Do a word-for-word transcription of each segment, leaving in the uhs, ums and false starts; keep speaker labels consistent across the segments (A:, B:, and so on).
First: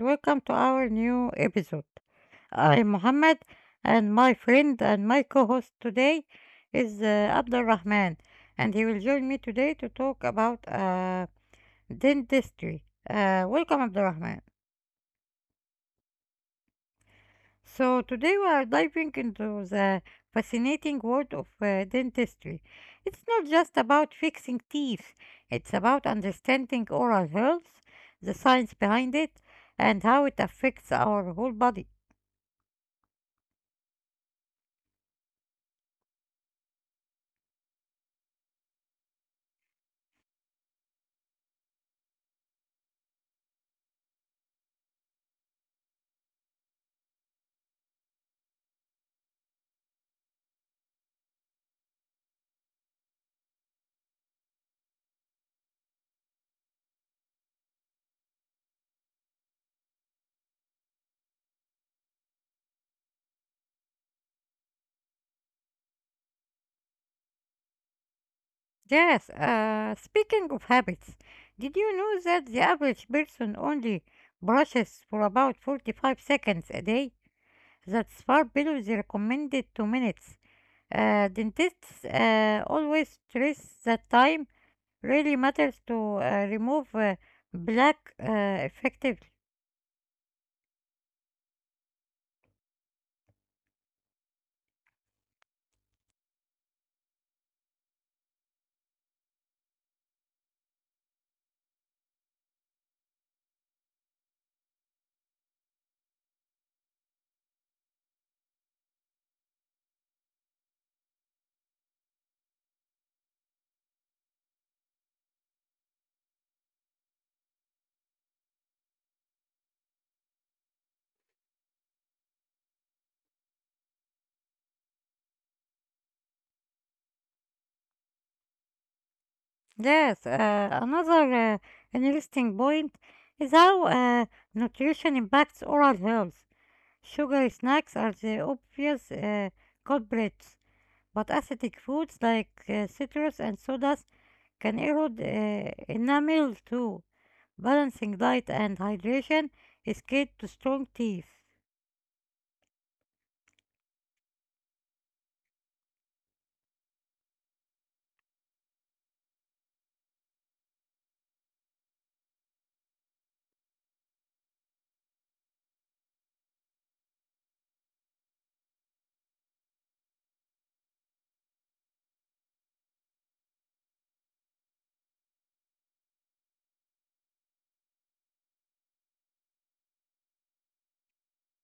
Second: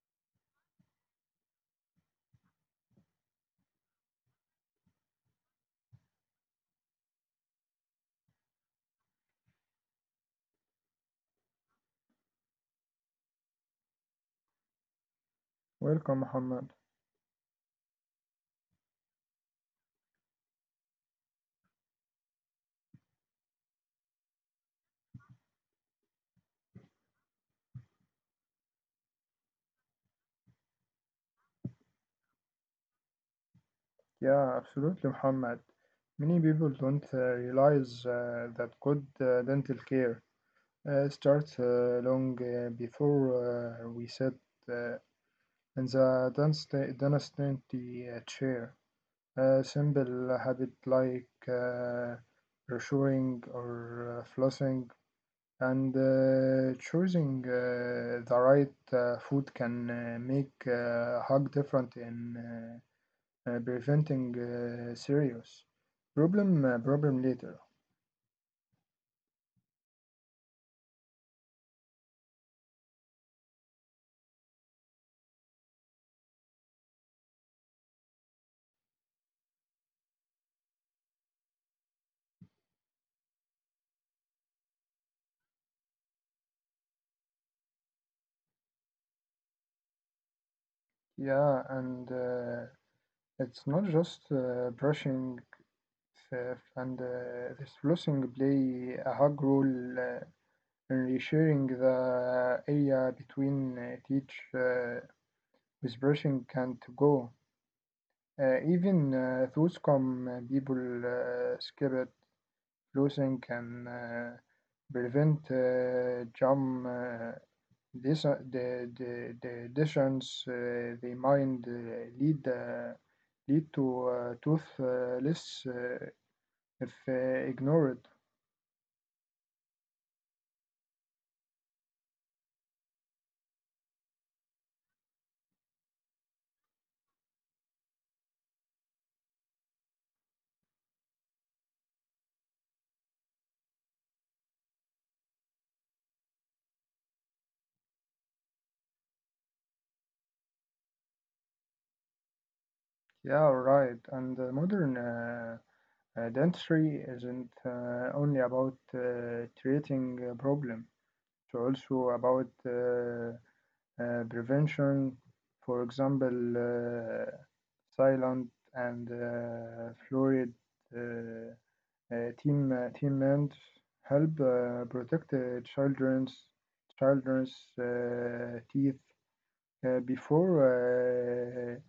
A: welcome to our new episode. I'm Mohammed, and my friend and my co host today is uh, Abdul Rahman, and he will join me today to talk about uh, dentistry. Uh, welcome, Abdul Rahman.
B: Welcome, Muhammad.
A: So, today we are diving into the fascinating world of uh, dentistry. It's not just about fixing teeth, it's about understanding oral health, the science behind it, and how it affects our whole body.
B: Yeah, absolutely, Muhammad. Many people don't uh, realize uh, that good uh, dental care uh, starts uh, long uh, before uh, we sit uh, in the dentist- dentistry uh, chair. A simple habit like uh, brushing or uh, flossing and uh, choosing uh, the right uh, food can uh, make a uh, hug different in uh, uh, preventing uh, serious problem uh, problem later.
A: Yes, uh, speaking of habits, did you know that the average person only brushes for about forty-five seconds a day? That's far below the recommended two minutes. Uh, dentists uh, always stress that time really matters to uh, remove uh, black uh, effectively.
B: Yeah, and uh, it's not just uh, brushing itself and uh, this flossing play a hug role uh, in resharing the area between uh, teach uh, with brushing can't go. Uh, even uh, those come uh, people uh, skip it. Flossing can uh, prevent uh, jam. Uh, This, uh, the, the, the additions uh, they mind uh, lead uh, lead to uh, toothless uh, if uh, ignored.
A: Yes, uh, another uh, interesting point is how uh, nutrition impacts oral health. Sugary snacks are the obvious uh, culprits, but acidic foods like uh, citrus and sodas can erode uh, enamel too. Balancing diet and hydration is key to strong teeth.
B: Yeah, right. And the modern uh, uh, dentistry isn't uh, only about uh, treating a problem. It's also about uh, uh, prevention. For example, uh, silent and uh, fluoride uh, uh, team uh, team and help uh, protect uh, children's children's uh, teeth uh, before uh,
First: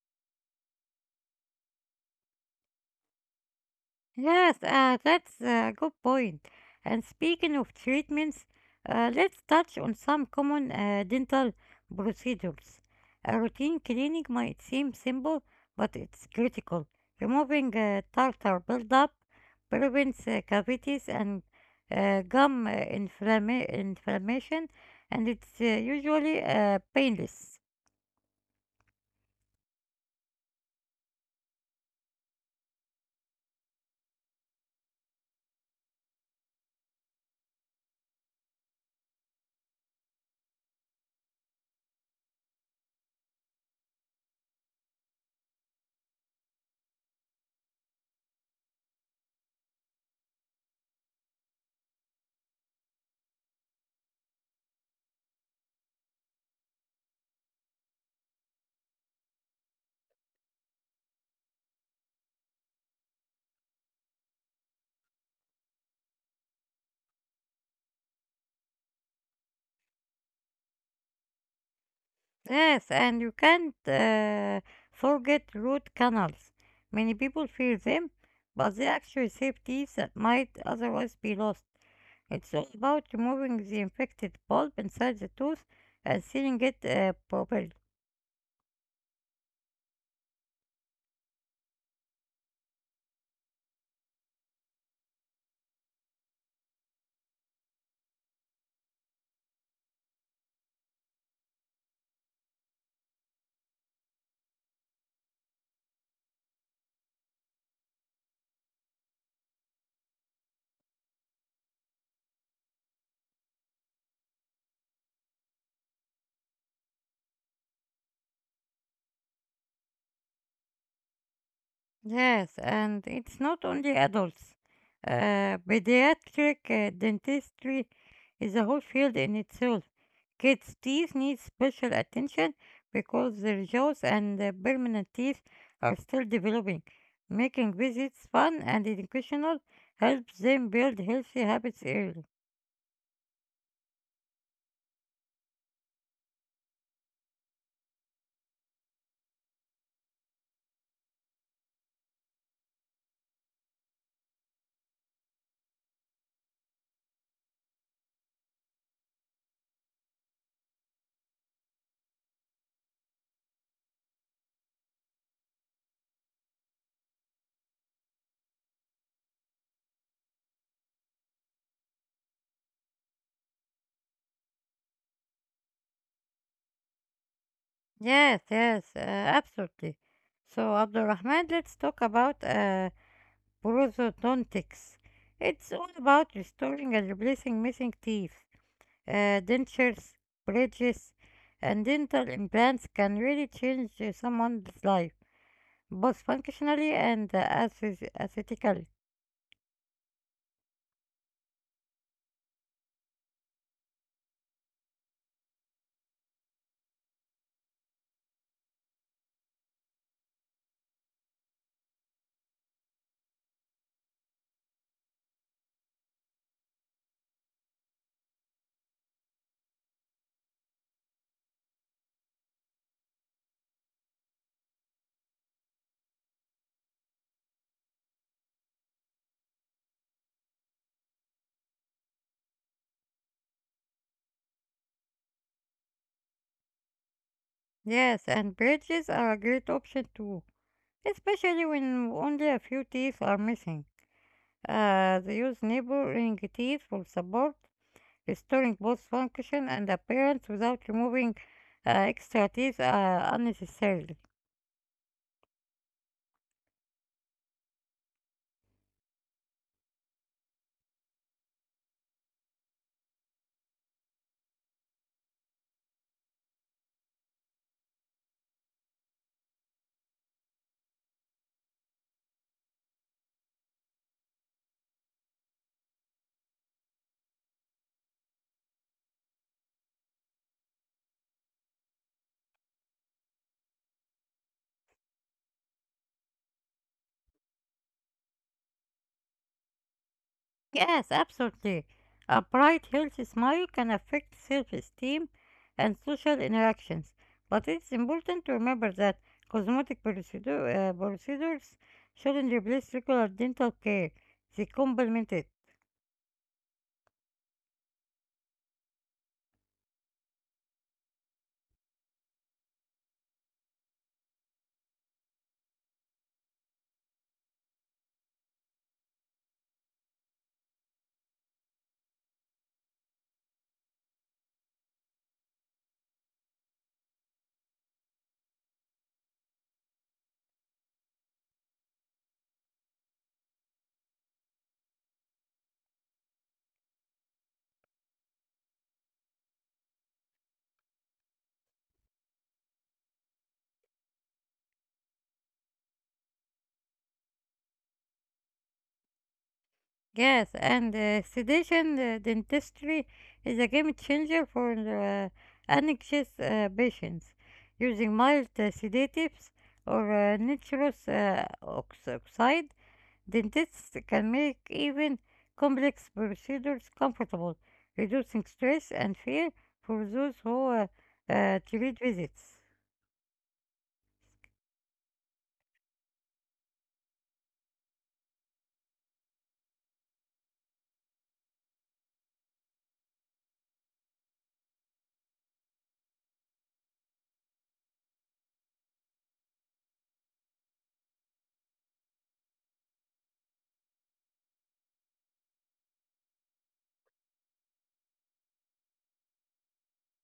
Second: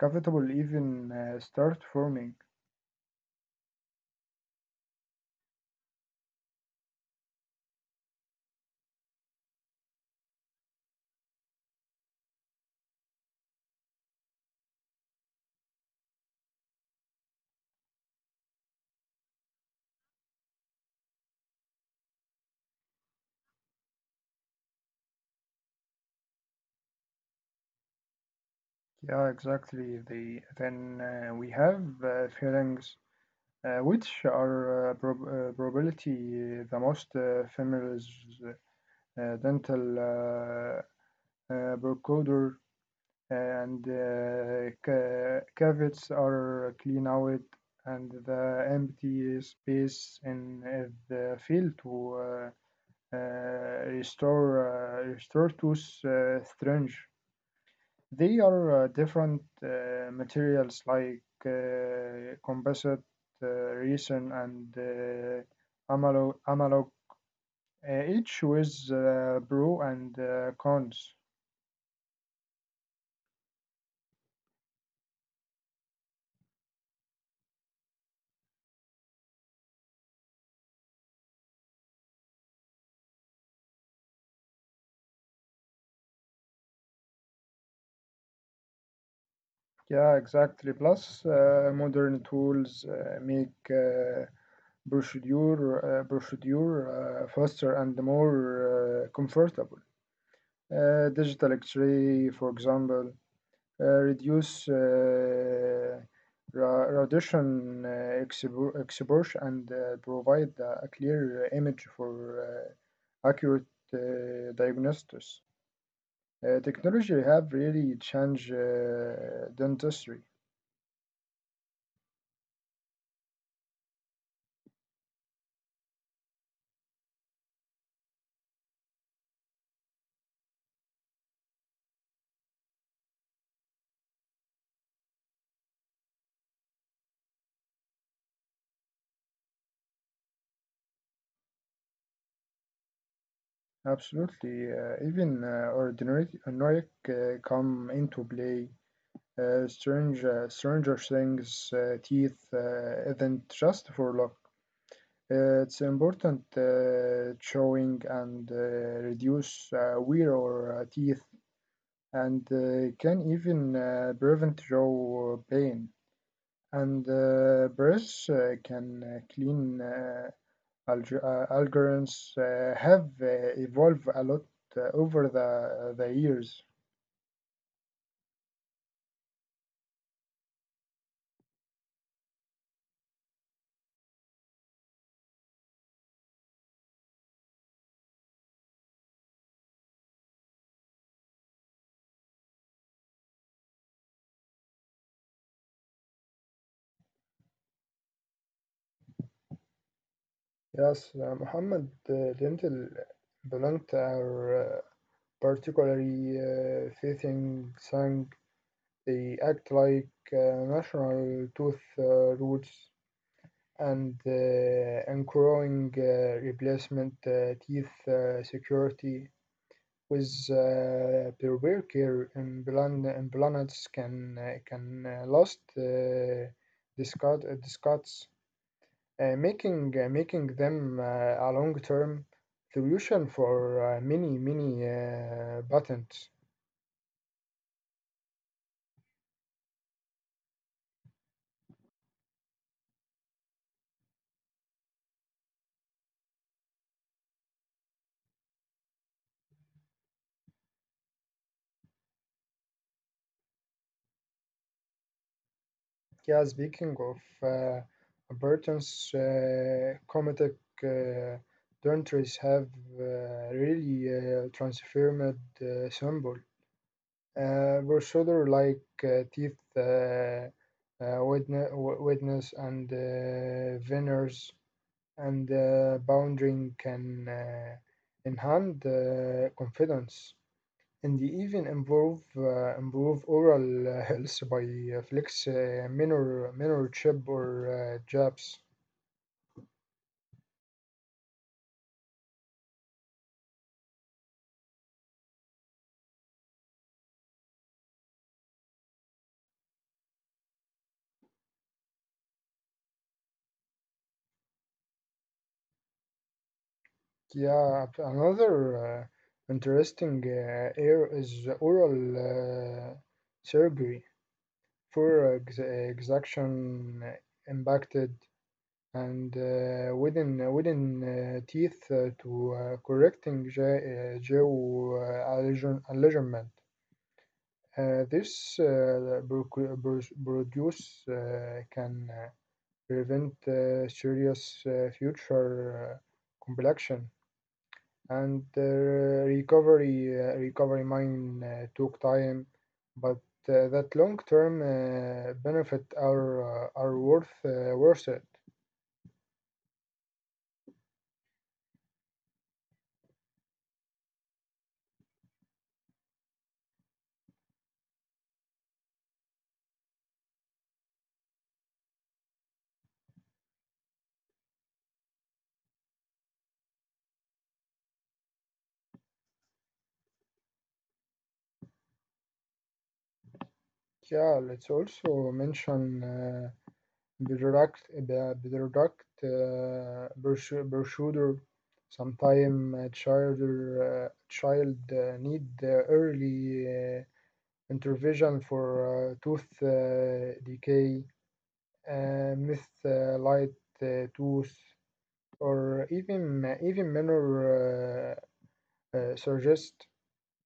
B: cavitable even uh, start forming.
A: Yes, uh, that's a good point. And speaking of treatments, uh, let's touch on some common uh, dental procedures. A routine cleaning might seem simple, but it's critical. Removing uh, tartar buildup prevents uh, cavities and uh, gum uh, inflamma- inflammation, and it's uh, usually uh, painless.
B: Yeah, exactly. The then uh, we have uh, pharynx, uh, which are uh, prob- uh, probability uh, the most uh, famous uh, dental uh, uh, brocoder and uh, ca- caveats are clean out and the empty space in uh, the field to uh, uh, restore uh, restore to s- uh, strange. They are uh, different uh, materials like uh, composite, uh, resin, and uh, amalo- analog, uh, each with uh, pro and uh, cons.
A: Yes, and you can't uh, forget root canals. Many people fear them, but they actually save teeth that might otherwise be lost. It's all about removing the infected pulp inside the tooth and sealing it uh, properly.
B: Yeah, exactly. Plus, uh, modern tools uh, make uh, procedure, uh, procedure uh, faster and more uh, comfortable. Uh, digital X-ray, for example, uh, reduce uh, ra- radiation uh, expo- exposure and uh, provide uh, a clear image for uh, accurate uh, diagnosis. Uh, technology have really changed uh, dentistry.
A: Yes, and it's not only adults. Uh, pediatric uh, dentistry is a whole field in itself. Kids' teeth need special attention because their jaws and uh, permanent teeth are still developing. Making visits fun and educational helps them build healthy habits early.
B: Absolutely. Uh, even uh, ordinary Nordic uh, come into play. Uh, strange, uh, Stranger Things uh, teeth uh, isn't just for luck. Uh, it's important uh, showing and uh, reduce uh, wear or uh, teeth and uh, can even uh, prevent jaw pain. And uh, brush uh, can uh, clean uh, Alg- uh, algorithms uh, have uh, evolved a lot uh, over the, uh, the years.
A: Yes, yes, uh, absolutely. So, Abdul Rahman, let's talk about uh, prosthodontics. It's all about restoring and replacing missing teeth. Uh, dentures, bridges, and dental implants can really change uh, someone's life, both functionally and uh, aesthet- aesthetically.
B: Yes, uh, Muhammad, uh, dental implants are uh, particularly uh, fitting sang. They act like uh, natural tooth uh, roots and uh, ensuring uh, replacement uh, teeth uh, security. With uh, pervert care implant- implants can uh, can uh, last uh, discard, uh, discards, uh, making uh, making them uh, a long term solution for uh, many many uh, patents.
A: Yes, and bridges are a great option too, especially when only a few teeth are missing. Uh, they use neighboring teeth for support, restoring both function and appearance without removing uh, extra teeth uh, unnecessarily.
B: Yeah, speaking of uh, patents, uh, Comatec uh, dentures have uh, really uh, transformed uh, symbols. Uh, procedure like uh, teeth, uh, uh, witness, witness and uh, veneers and uh, bounding can uh, enhance uh, confidence and even improve uh, improve oral uh, health by uh, flex uh, minor minor chip or uh, jabs.
A: Yes, absolutely. A bright, healthy smile can affect self esteem and social interactions. But it's important to remember that cosmetic procedure, uh, procedures shouldn't replace regular dental care, they complement it.
B: Yeah, another uh, interesting uh, area is oral uh, surgery. Poor ex- extraction impacted and uh, within wooden uh, teeth uh, to uh, correcting ge- uh, geo uh, allision- alignment. Uh, this uh, proc- pro- produce uh, can uh, prevent uh, serious uh, future uh, complexion and the recovery uh, recovery mine uh, took time, but uh, that long-term uh, benefit are uh, are worth uh, worth it.
A: Yes, and uh, sedation uh, dentistry is a game changer for uh, anxious uh, patients. Using mild uh, sedatives or uh, nitrous uh, ox- oxide. Dentists can make even complex procedures comfortable, reducing stress and fear for those who uh, uh, treat visits.
B: Yeah, let's also mention uh, Bedrock Be- Bedrock uh, Bersu- Bersuder, sometime uh, child uh, child uh, need uh, early uh, intervention for uh, tooth uh, decay uh, myth, uh, light uh, tooth, or even even minor uh, uh, suggest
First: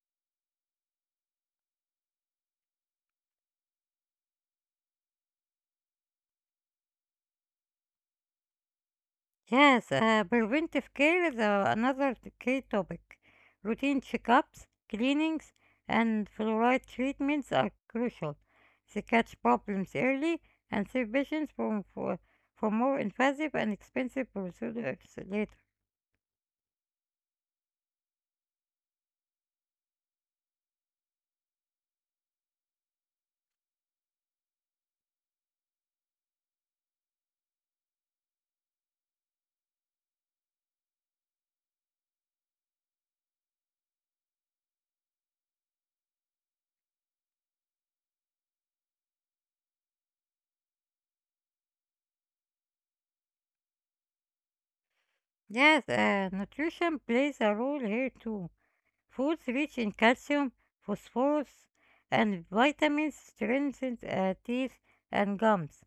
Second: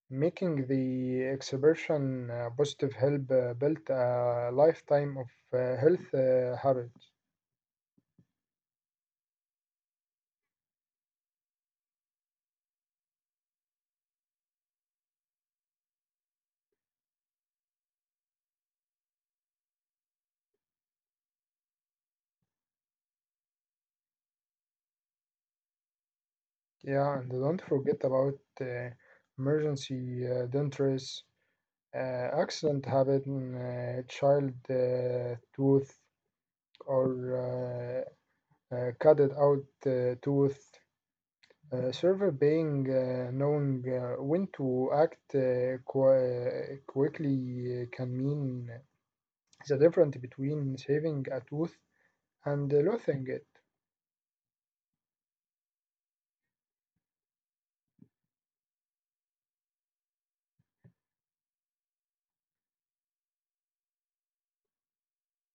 B: making the exhibition uh, positive help uh, build a lifetime of uh, health uh, habits.
A: Yes, uh, preventive care is uh, another t- key topic. Routine checkups, cleanings, and fluoride treatments are crucial. They catch problems early and save patients from, for, for more invasive and expensive procedures later.
B: Yeah, and don't forget about uh, emergency uh, dentures, uh, accident habit, uh, child uh, tooth, or uh, uh, cut it out uh, tooth. Uh, server being uh, knowing uh, when to act uh, qui- quickly uh, can mean the difference between saving a tooth and losing it.
A: Yes, uh, nutrition plays a role here too. Foods rich in calcium, phosphorus, and vitamins strengthen uh, teeth and gums.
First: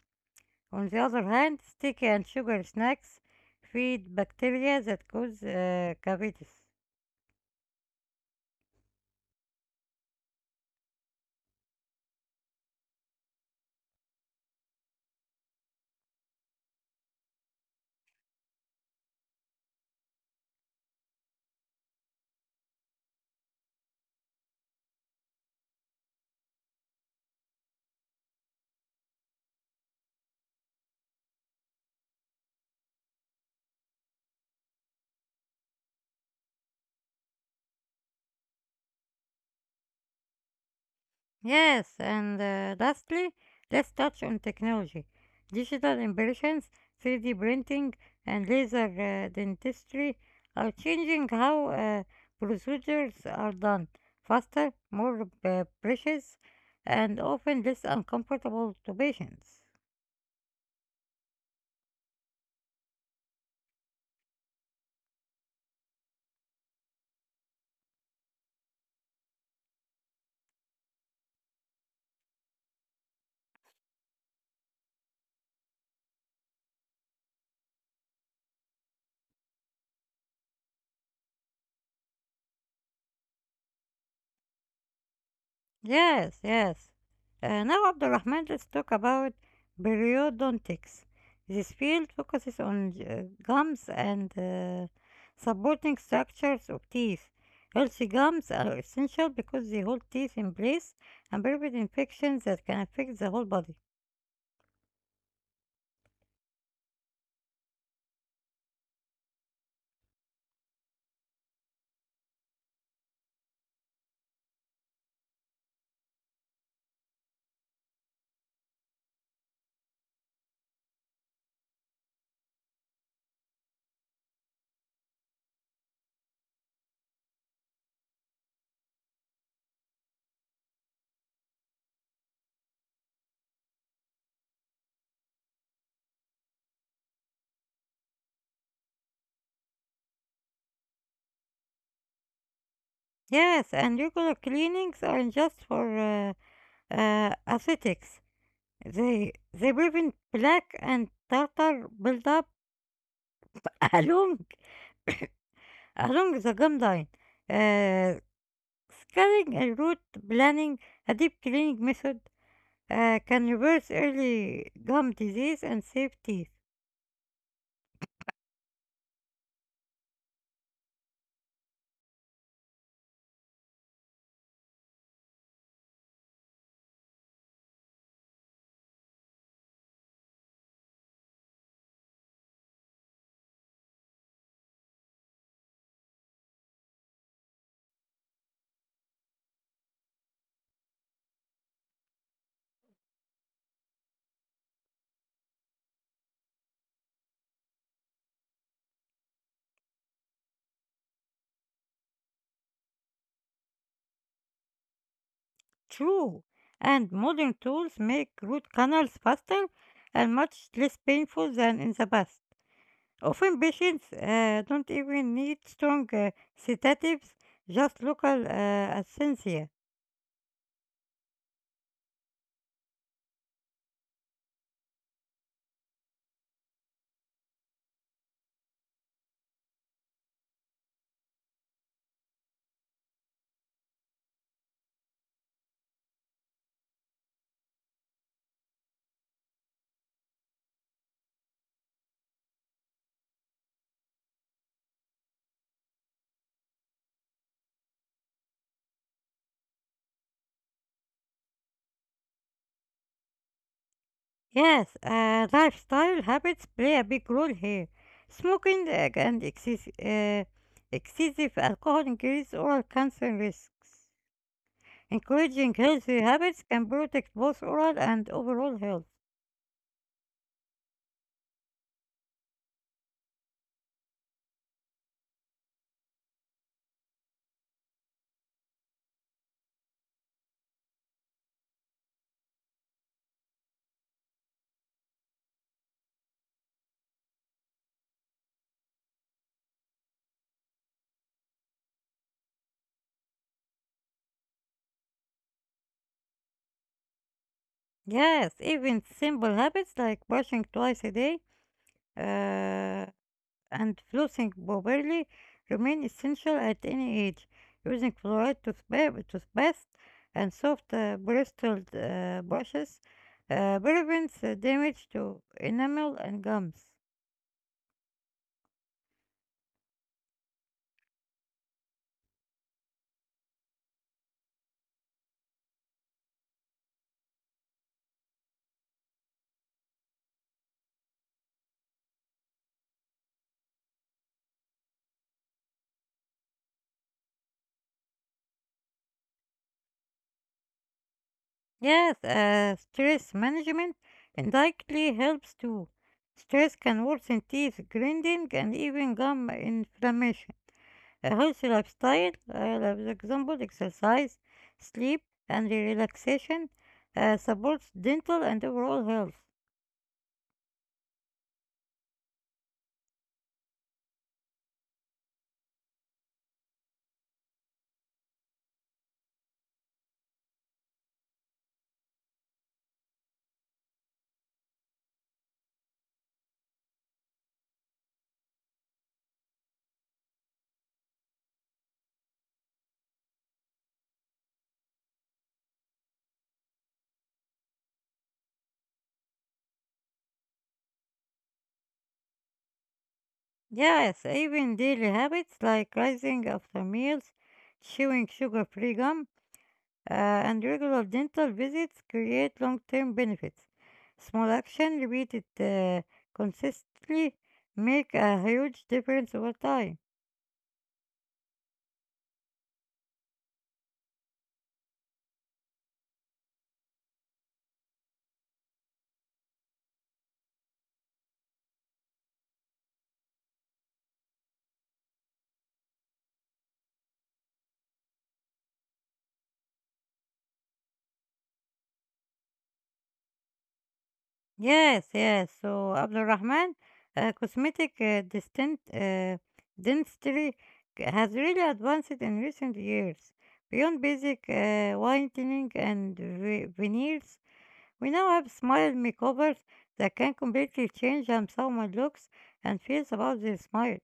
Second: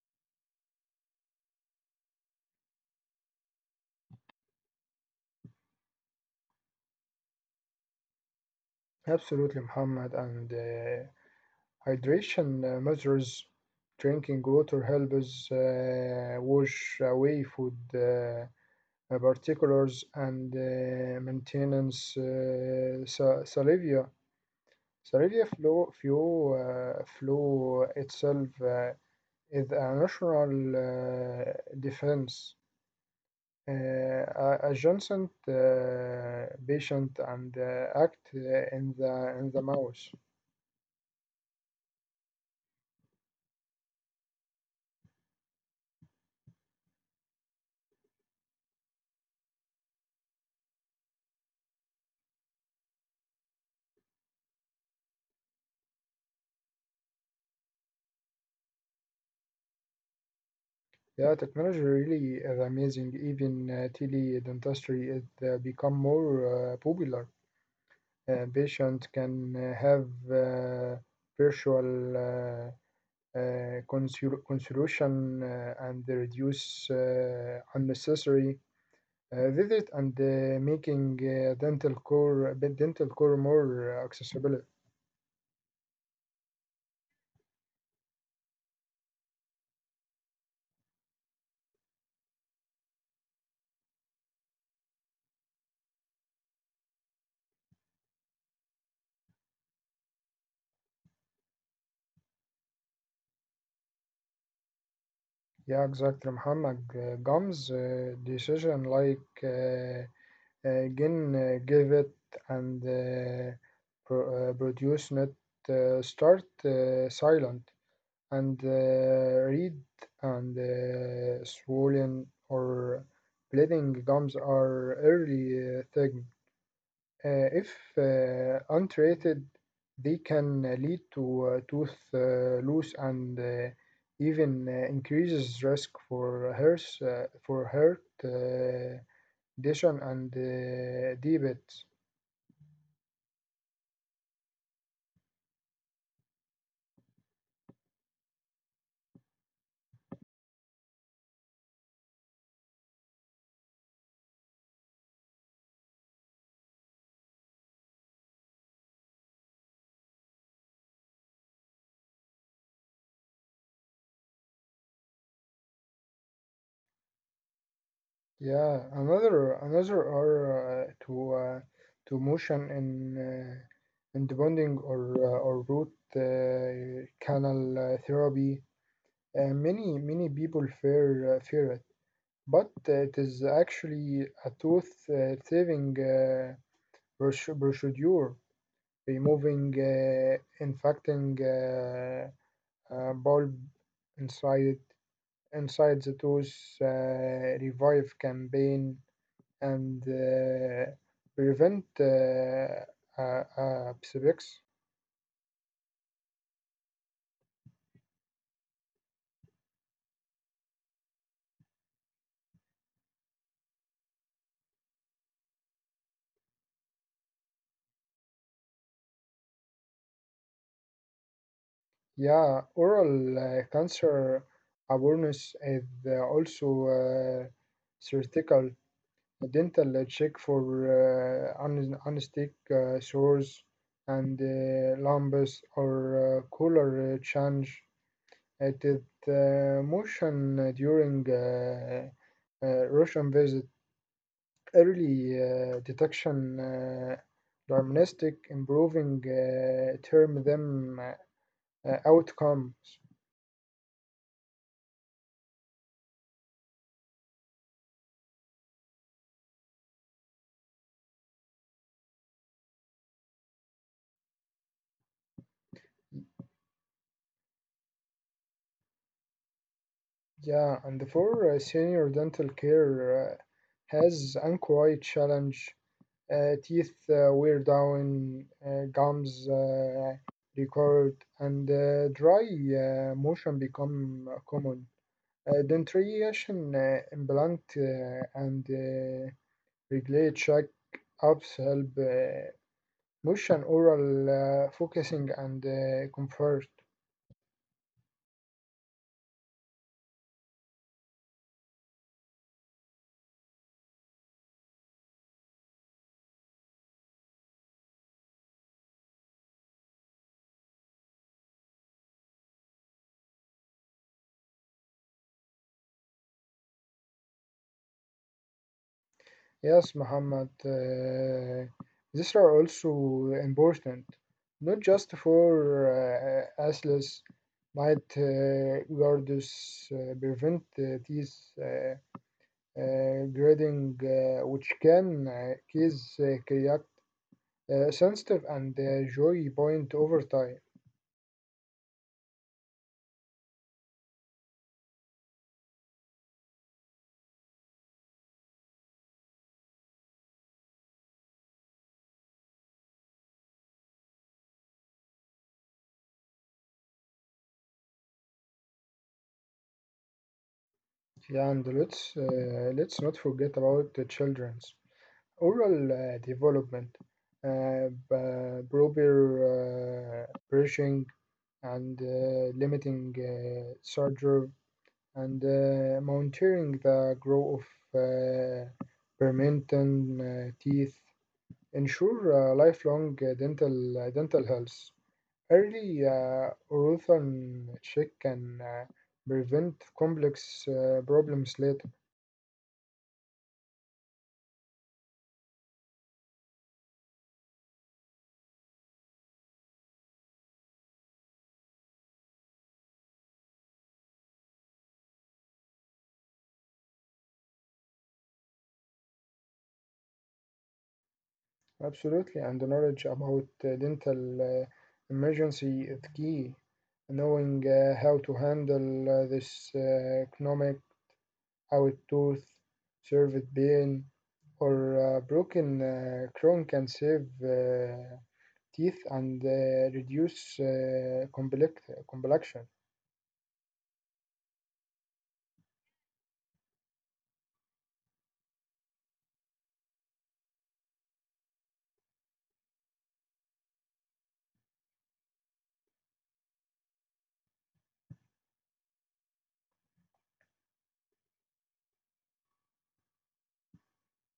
A: On the other hand, sticky and sugar snacks feed bacteria that cause uh, cavities.
B: Absolutely, Muhammad. And uh, hydration uh, measures drinking water helps uh, wash away food uh, particles and uh, maintenance uh, sa- salivia. Salivia flow, flow, uh, flow itself. Uh, is a national uh, defense, uh, a- adjacent uh, patient and uh, act uh, in the in the mouse.
A: Yes, and uh, lastly, let's touch on technology. Digital impressions, three D printing, and laser uh, dentistry are changing how uh, procedures are done faster, more uh, precious, and often less uncomfortable to patients.
B: Yeah, technology really is amazing. Even uh, tele dentistry is uh, become more uh, popular. Uh, patient can uh, have uh, virtual uh, uh, consul- consultation uh, and reduce uh, unnecessary uh, visit and uh, making uh, dental core bit dental core more uh, accessible.
A: Yes, yes. Uh, now, Abdulrahman, let's talk about periodontics. This field focuses on uh, gums and uh, supporting structures of teeth. Healthy gums are essential because they hold teeth in place and prevent infections that can affect the whole body.
B: Yeah, exactly, Muhammad. Uh, Gum's uh, decision, like uh, uh, Gin uh, gave it and uh, pro uh, produce it, uh, start uh, silent and uh, read and uh, swollen or bleeding gums are early uh, thing. Uh, if uh, untreated, they can uh, lead to uh, tooth uh, loss and uh, even uh, increases risk for heart, uh, for heart uh, condition and uh, diabetes.
A: Yes, and regular cleanings aren't just for uh, uh, aesthetics. They they prevent plaque and tartar buildup along along the gum line, uh, scaling and root planning, a deep cleaning method, uh, can reverse early gum disease and save teeth.
B: Yeah, another another are uh, to uh, to motion in uh, in the bonding or uh, or root uh, canal uh, therapy. Uh, many many people fear uh, fear it. But uh, it is actually a tooth-saving uh, proce- procedure, removing uh, infecting uh, uh, bulb inside inside the tooth, uh, revive campaign, and uh, prevent uh, uh, uh, sepsis.
A: True, and modern tools make root canals faster and much less painful than in the past. Often patients uh, don't even need strong uh, sedatives, just local uh, anesthesia.
B: Yeah, oral uh, cancer awareness is uh, also uh, critical dental check for uh, un- unstick uh, sores and uh, lumps or uh, color uh, change. It is uh, motion uh, during uh, uh, Russian visit. Early uh, detection, uh, diagnostic, improving uh, term them uh, outcomes.
A: Yes, uh, lifestyle habits play a big role here. Smoking uh, and excess- uh, excessive alcohol increase oral cancer risks. Encouraging healthy habits can protect both oral and overall health.
B: Yeah, and for uh, senior dental care uh, has unquiet challenge. Uh, teeth uh, wear down, uh, gums uh, record, and uh, dry uh, motion become common. Uh, dentration, uh, implant, uh, and uh, regulate check-ups help uh, motion, oral uh, focusing, and uh, comfort.
A: Yes, even simple habits like brushing twice a day uh, and flossing properly remain essential at any age. Using fluoride toothpa- toothpaste and soft uh, bristled uh, brushes uh, prevents uh, damage to enamel and gums.
B: Yes, Muhammad. Uh, these are also important, not just for uh, athletes, might uh, guards uh, prevent uh, these uh, uh, grading, uh, which can uh, cause uh, create uh, sensitive and uh, joy point over time.
A: Yes, uh, stress management indirectly helps too. Stress can worsen teeth grinding and even gum inflammation. A healthy lifestyle, uh, like for example, exercise, sleep, and relaxation, uh, supports dental and overall health.
B: Yeah, and let's uh, let's not forget about the children's oral uh, development, uh, b- proper uh, brushing and uh, limiting uh, surgery and uh, monitoring the growth of uh, permanent uh, teeth ensure uh, lifelong uh, dental uh, dental health. Early uh, orthodontic check can uh, prevent complex uh, problems later.
A: Yes, even daily habits like rising after meals, chewing sugar-free gum, uh, and regular dental visits create long-term benefits. Small action repeated uh, consistently make a huge difference over time.
B: Absolutely, and the knowledge about uh, dental uh, emergency is key. Knowing uh, how to handle uh, this uh, economic how a tooth, served pain, or a broken uh, crown can save uh, teeth and uh, reduce uh, complex- complexion.
A: Yes, yes. So Abdul Rahman, uh, cosmetic uh, distant, uh, dentistry c- has really advanced in recent years. Beyond basic uh, whitening and ve- veneers, we now have smile makeovers that can completely change how someone looks and feels about their smile.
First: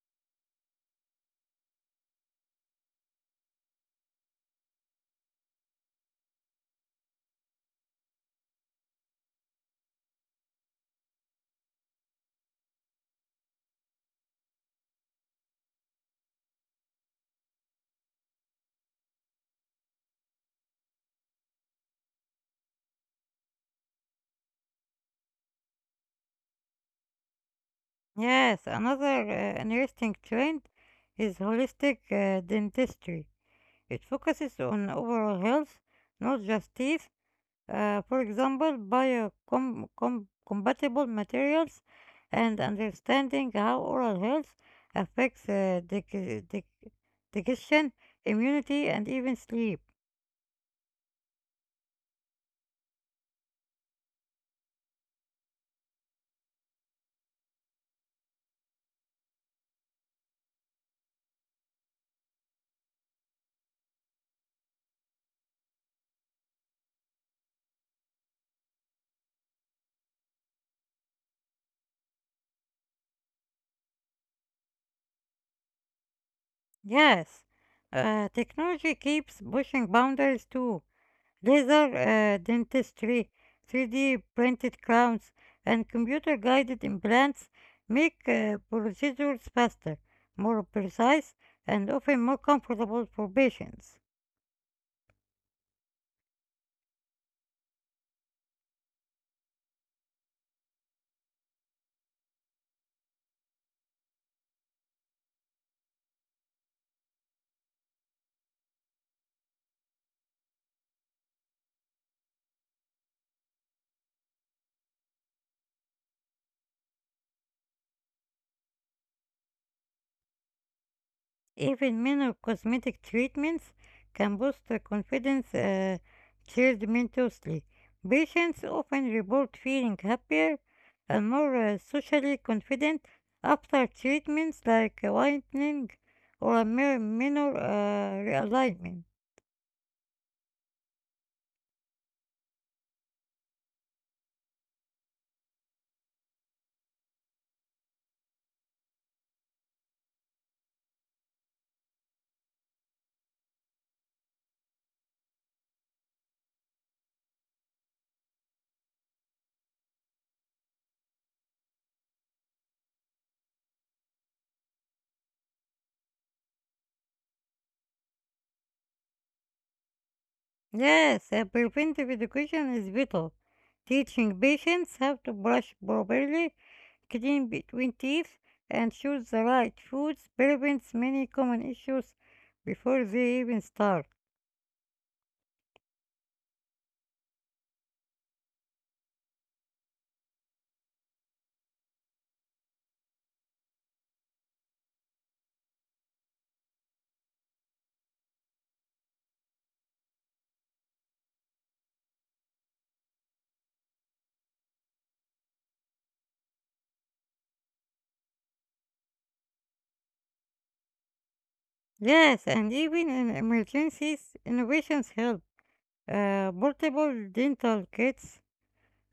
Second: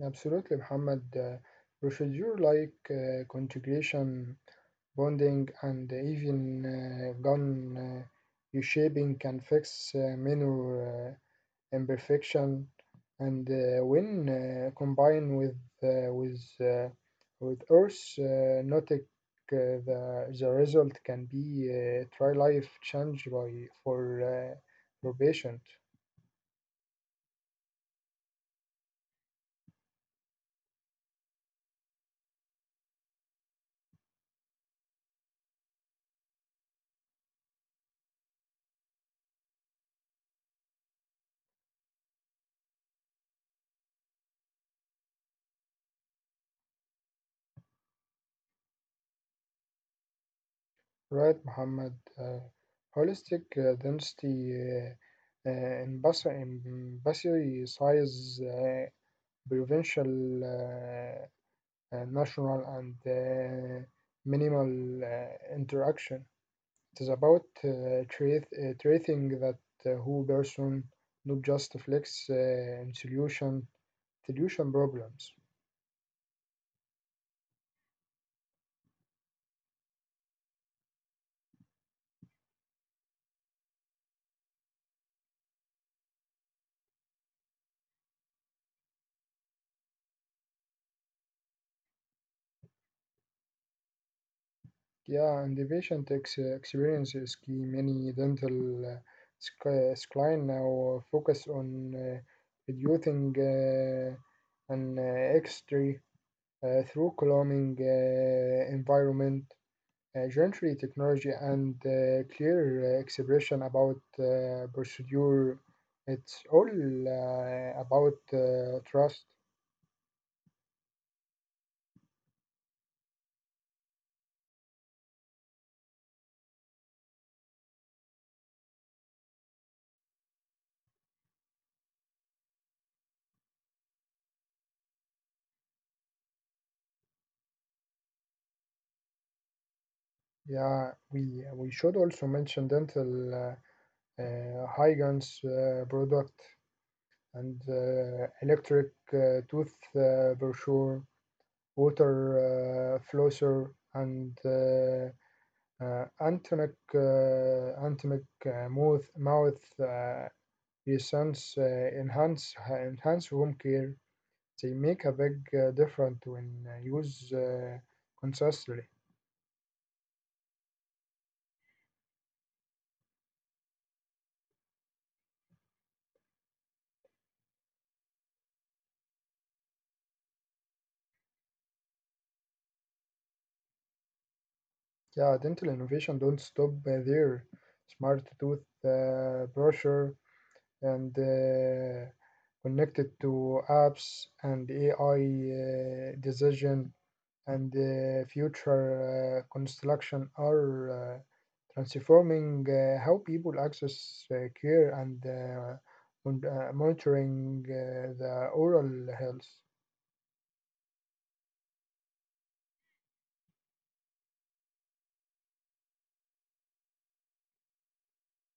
B: Absolutely, Muhammad. Uh, procedure like uh, conjugation, bonding, and even uh, gun uh, reshaping can fix uh, minor. Uh, imperfection and uh, when uh, combined with uh, with uh, with Earth uh, nautic, uh, the the result can be uh, try life change by for uh, for patient,
A: Yes, another uh, interesting trend is holistic uh, dentistry. It focuses on overall health, not just teeth. Uh, for example, biocompatible materials and understanding how oral health affects uh, dig- dig- digestion, immunity, and even sleep.
B: right, Muhammad? Uh, holistic uh, density uh, uh, embassy size uh, provincial uh, uh, national and uh, minimal uh, interaction. It is about uh, tra- uh, tracing that uh, whole person, not just flex uh, and solution solution problems.
A: Yes, uh, technology keeps pushing boundaries too. Laser uh, dentistry, three D printed crowns, and computer guided implants make uh, procedures faster, more precise, and often more comfortable for patients.
B: Yeah, and the patient ex- experience is key. Many dental uh, sc- uh, clients now focus on uh, reducing uh, an uh, extra uh, through calming uh, environment. Uh, gentry technology and uh, clear uh, expression about uh, procedure. It's all uh, about uh, trust.
A: Even minor cosmetic treatments can boost the confidence uh, tremendously. Patients often report feeling happier and more uh, socially confident after treatments like whitening or a mere minor uh, realignment.
B: Yeah, we we should also mention dental uh, uh, hygien's uh, product and uh, electric uh, tooth uh, brochure, water uh, flosser, and uh, uh, anatomic uh, anatomic uh, mouth mouth uh, Essence, uh, enhance ha- enhance home care. They make a big uh, difference when uh, used uh, consistently.
A: Yes, uh, preventive education is vital. Teaching patients how to brush properly, clean between teeth, and choose the right foods prevents many common issues before they even start.
B: Yeah, dental innovation don't stop uh, there. Smart tooth uh, brusher, and uh, connected to apps and A I uh, decision and uh, future uh, construction are uh, transforming uh, how people access uh, care and uh, mon- uh, monitoring uh, the oral health.
A: Yes, and even in emergencies, innovations help. Uh, portable dental kits,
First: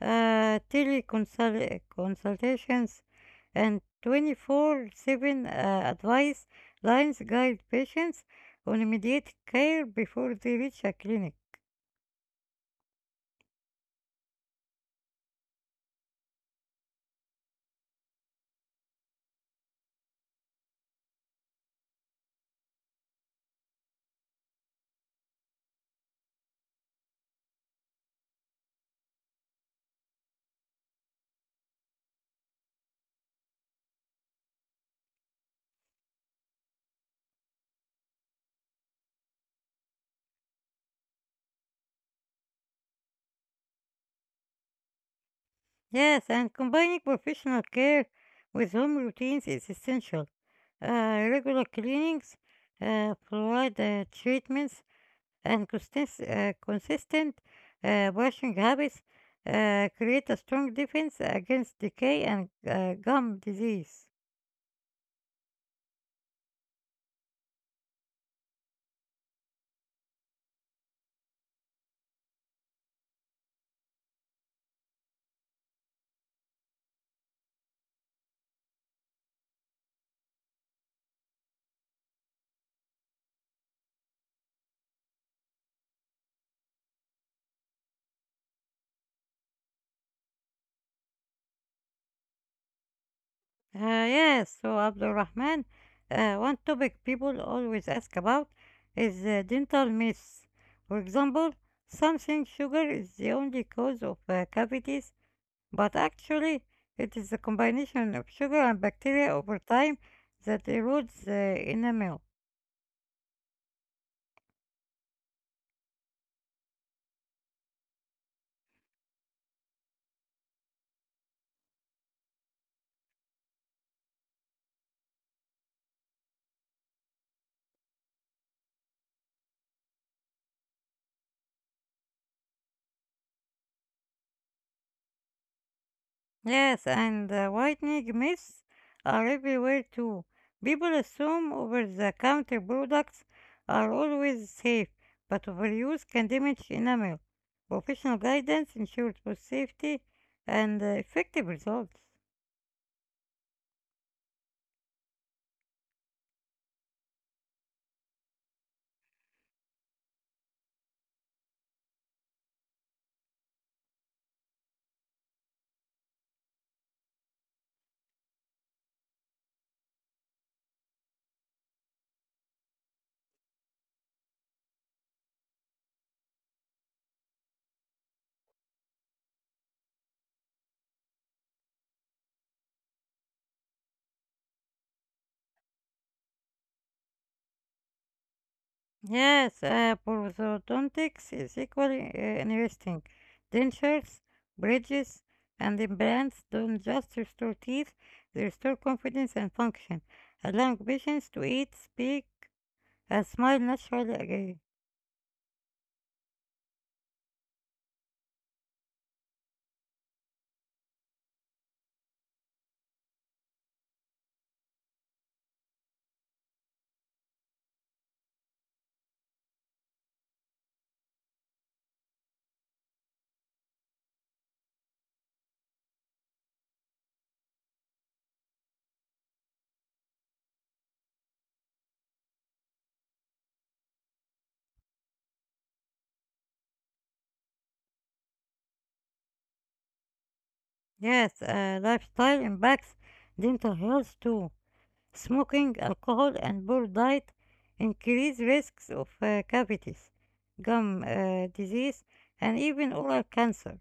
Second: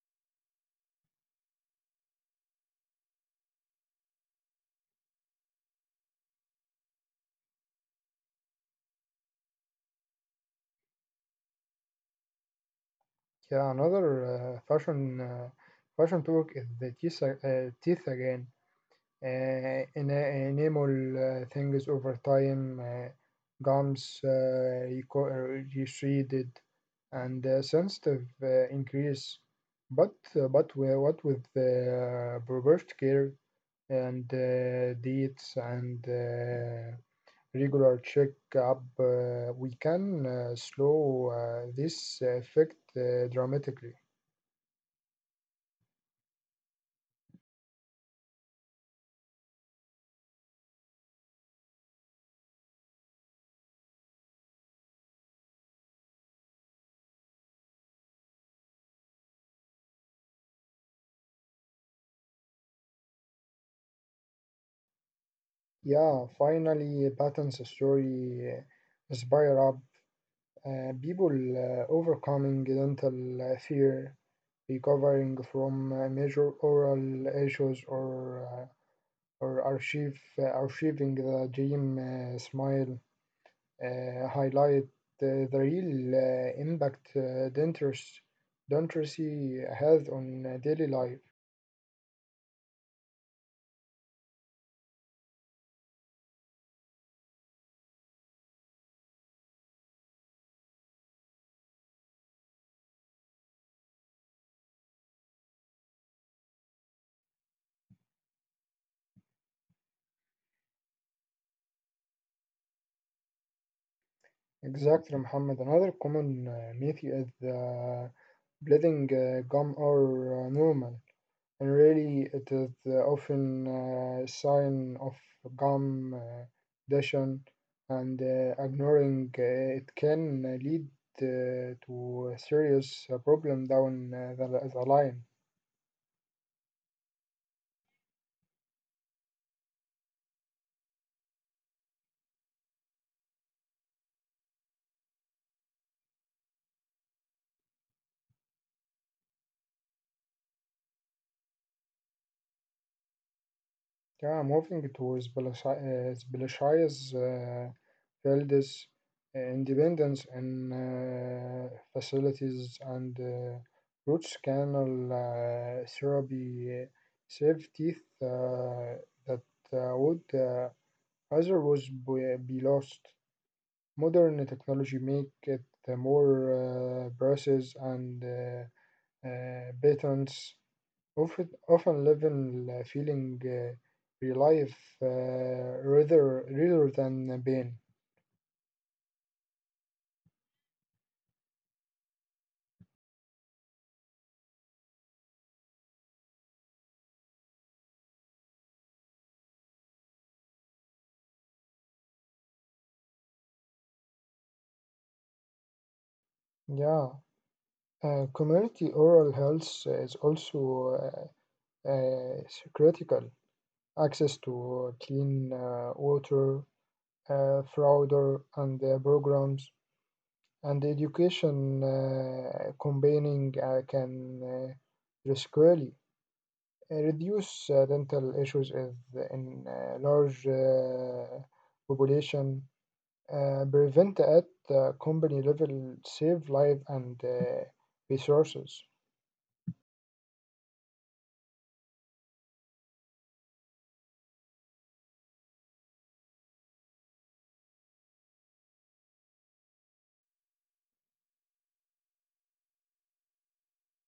A: uh, teleconsultations, and twenty-four seven uh, advice lines guide patients on immediate care before they reach a clinic.
B: Yeah, another uh, fashion uh, fashion topic is the teeth, uh, teeth again. uh, en- enable uh, things over time, uh, GAMS uh, reco- uh, receded and uh, sensitive uh, increase. But uh, but we- what with uh, reversed care and uh, diets and uh, regular checkup, uh, we can uh, slow uh, this effect uh, dramatically.
A: Yes, and combining professional care with home routines is essential. uh, regular cleanings, uh, fluoride uh, treatments, and consist- uh, consistent uh, brushing habits uh, create a strong defense against decay and uh, gum disease.
B: Yeah, finally, patterns story uh, spiral up. Uh, people uh, overcoming dental uh, fear, recovering from uh, major oral issues, or uh, or archive, uh, archiving the dream uh, smile uh, highlight the, the real uh, impact uh, dentist, dentistry has on uh, daily life.
A: Uh, yes, so Abdul Rahman, uh, one topic people always ask about is uh, dental myths. For example, some think sugar is the only cause of uh, cavities. But actually, it is the combination of sugar and bacteria over time that erodes the enamel.
B: Exactly, Muhammad. Another common uh, myth is uh, bleeding uh, gum or uh, normal. And really it is uh, often a sign of calm uh, dation and uh, ignoring uh, it can uh, lead uh, to a serious uh, problem down uh, the, the line.
A: Yes, and uh, whitening myths are everywhere too. People assume over-the-counter products are always safe, but overuse can damage enamel. Professional guidance ensures both safety and uh, effective results.
B: Yeah, I'm moving towards Belishai's uh, Belashai's uh, elders, uh, independence in uh, facilities and uh, roots canal uh, therapy save teeth uh, that uh, would uh, otherwise be be lost. Modern technology make it more uh, braces and uh, uh, patents often often live in the feeling uh, real life uh, rather rather than pain.
A: Yes, uh, prosthodontics is equally uh, interesting. Dentures, bridges, and implants don't just restore teeth, they restore confidence and function, allowing patients to eat, speak, and smile naturally again.
B: Yeah, uh, community oral health is also uh, uh, critical. Access to clean uh, water, uh, flounder, and uh, programs, and education uh, combining uh, can uh, risk really. Uh, reduce uh, dental issues is in uh, large uh, population, uh, prevent at the company level, save life and uh, resources.
A: Yes, uh, lifestyle impacts dental health too. Smoking, alcohol, and poor diet increase risks of uh, cavities, gum uh, disease, and even oral cancer.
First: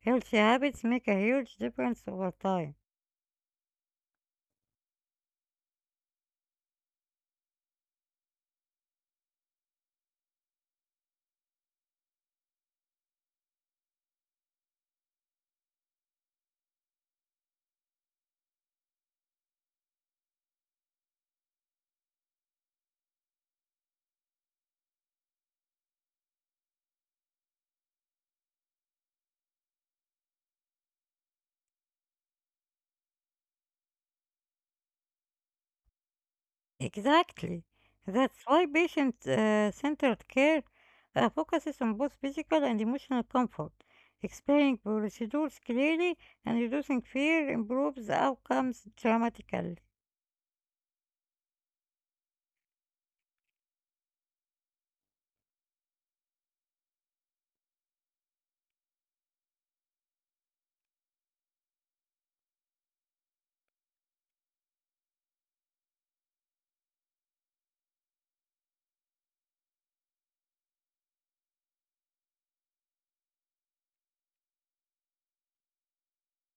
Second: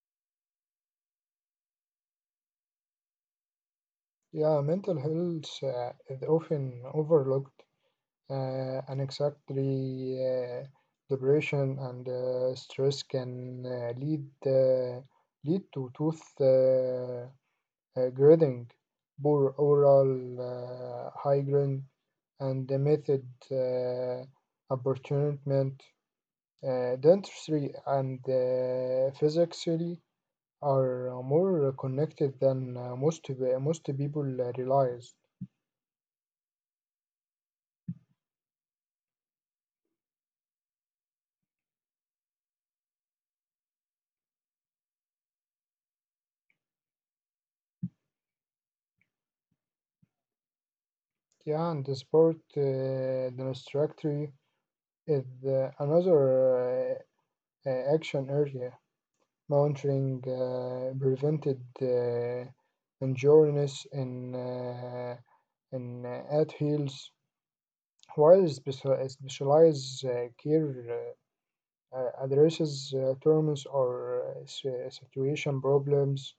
A: Healthy habits make a huge difference over time.
B: Yeah, mental health uh, is often overlooked. Uh, unexactly, uh, depression and uh, stress can uh, lead uh, lead to tooth uh, uh, grading, poor oral uh, hygiene, and the method uh, apportionment. Uh, dentistry and uh, physically are uh, more connected than uh, most uh, most people realize.
A: Exactly. That's why patient uh, centered care uh, focuses on both physical and emotional comfort. Explaining procedures clearly and reducing fear improves outcomes dramatically.
B: Yeah, and the sport uh, dentistry is uh, another uh, uh, action area. Monitoring uh, prevented uh, injuries in, uh, in uh, at heels, while special- uh, specialized uh, care uh, uh, addresses uh, terms or uh, si- situation problems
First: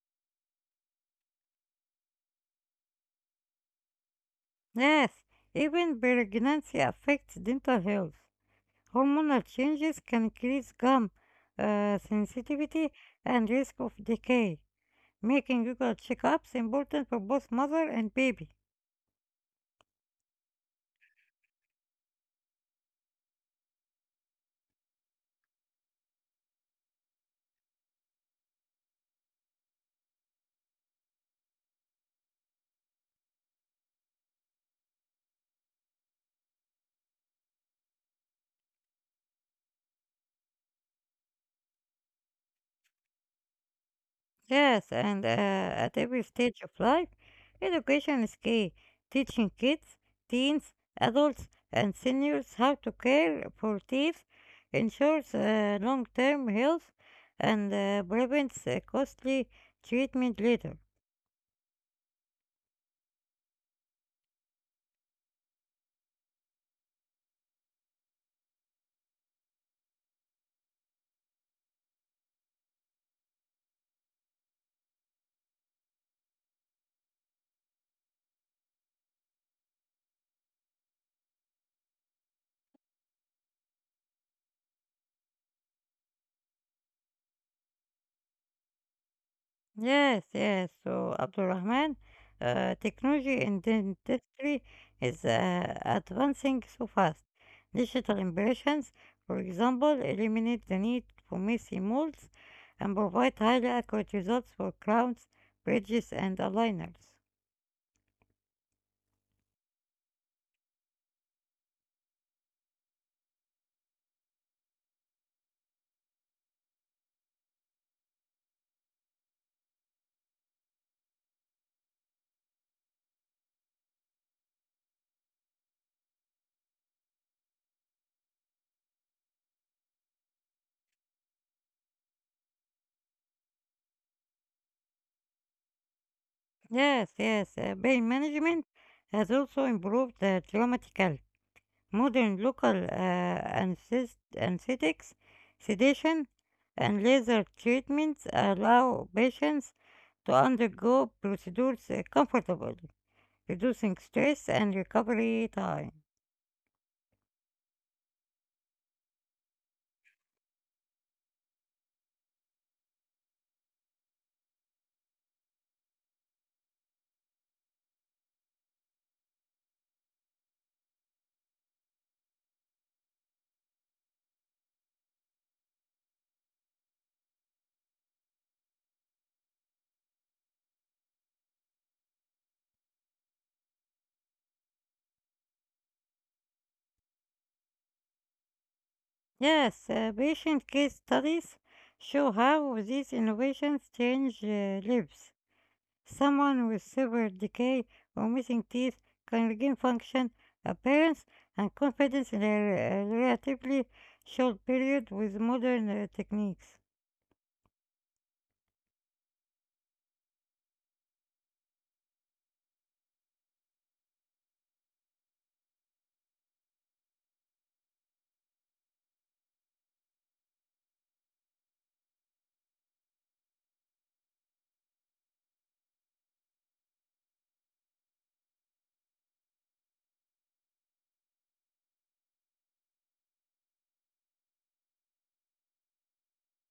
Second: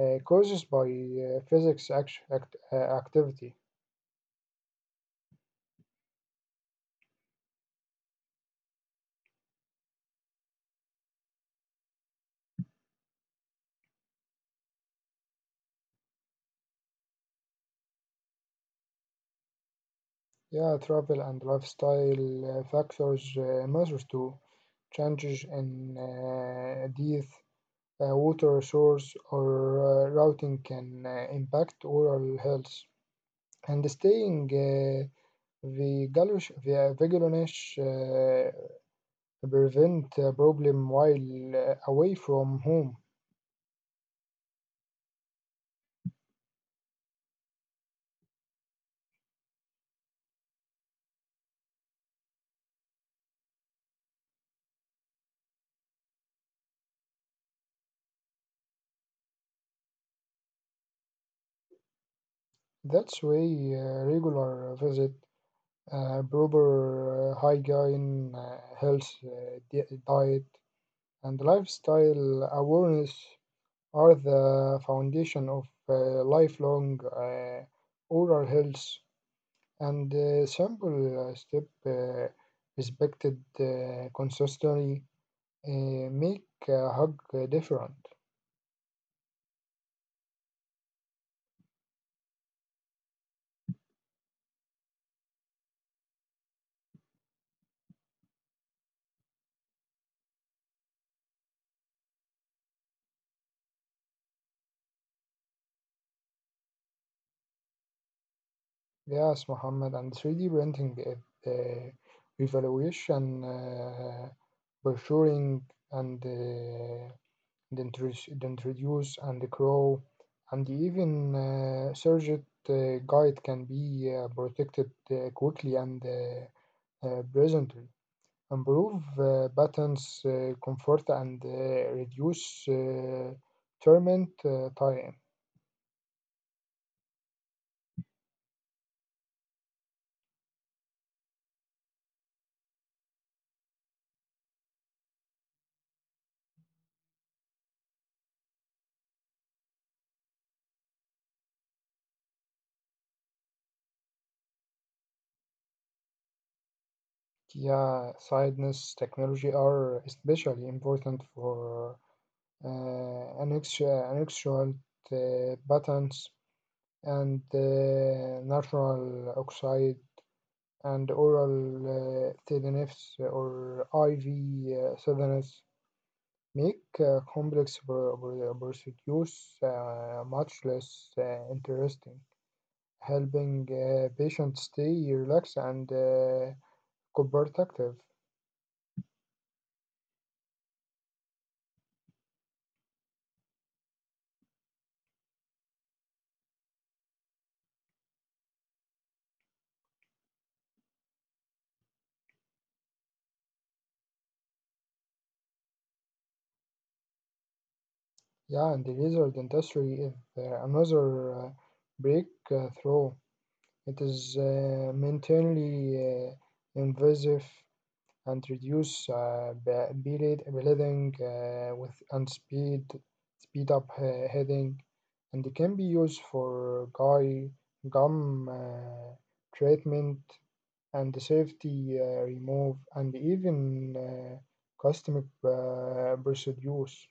B: uh, caused by uh, physics act- act- uh, activity.
A: Yes, even pregnancy affects dental health. Hormonal changes can increase gum uh, sensitivity and risk of decay, making regular checkups important for both mother and baby.
B: Yeah, travel and lifestyle uh, factors uh, matter too. Changes in uh, diet, Uh, water source or uh, routing can uh, impact oral health and staying uh, vigilous, vigilance, uh, prevent a problem while uh, away from home.
A: Yes, and uh, at every stage of life, education is key. Teaching kids, teens, adults, and seniors how to care for teeth ensures uh, long term health and uh, prevents uh, costly treatment later.
B: That's why uh, regular visit, uh, proper uh, hygiene, uh, health, uh, di- diet, and lifestyle awareness are the foundation of uh, lifelong uh, oral health. And uh, simple uh, step uh, respected uh, consistently uh, make a hug uh, different.
A: Yes, yes. So Abdulrahman, uh, technology in the industry is uh, advancing so fast. Digital impressions, for example, eliminate the need for messy molds and provide highly accurate results for crowns, bridges, and aligners.
B: Yes, Mohammed, and three D printing it uh, evaluation, uh, brochuring, and uh, the, introduce, the introduce and the grow and even uh, surged uh, guide can be uh, protected uh, quickly and uh, uh, presently. Improve uh, buttons, uh, comfort, and uh, reduce uh, torment uh, time.
A: Yes, yes. Uh, pain management has also improved uh, dramatically. Modern local uh, anthest- anesthetics, sedation, and laser treatments allow patients to undergo procedures uh, comfortably, reducing stress and recovery time.
B: Yeah, sideness technology are especially important for uh, annexual uh, buttons and uh, natural oxide and oral uh, T N Fs or I V uh, Southerners make uh, complex pro- pro- procedures uh, much less uh, interesting, helping uh, patients stay relaxed and uh, cooperative.
A: Yes, uh, patient case studies show how these innovations change uh, lives. Someone with severe decay or missing teeth can regain function, appearance, and confidence in a re- a relatively short period with modern uh, techniques.
B: Yeah, and the laser dentistry is uh, another uh, breakthrough. It is uh, mainly uh, invasive and reduce uh, be- bleed- bleeding uh, with and speed speed up uh, heading and it can be used for guy gum uh, treatment and safety uh, remove and even uh, cosmetic uh, procedures.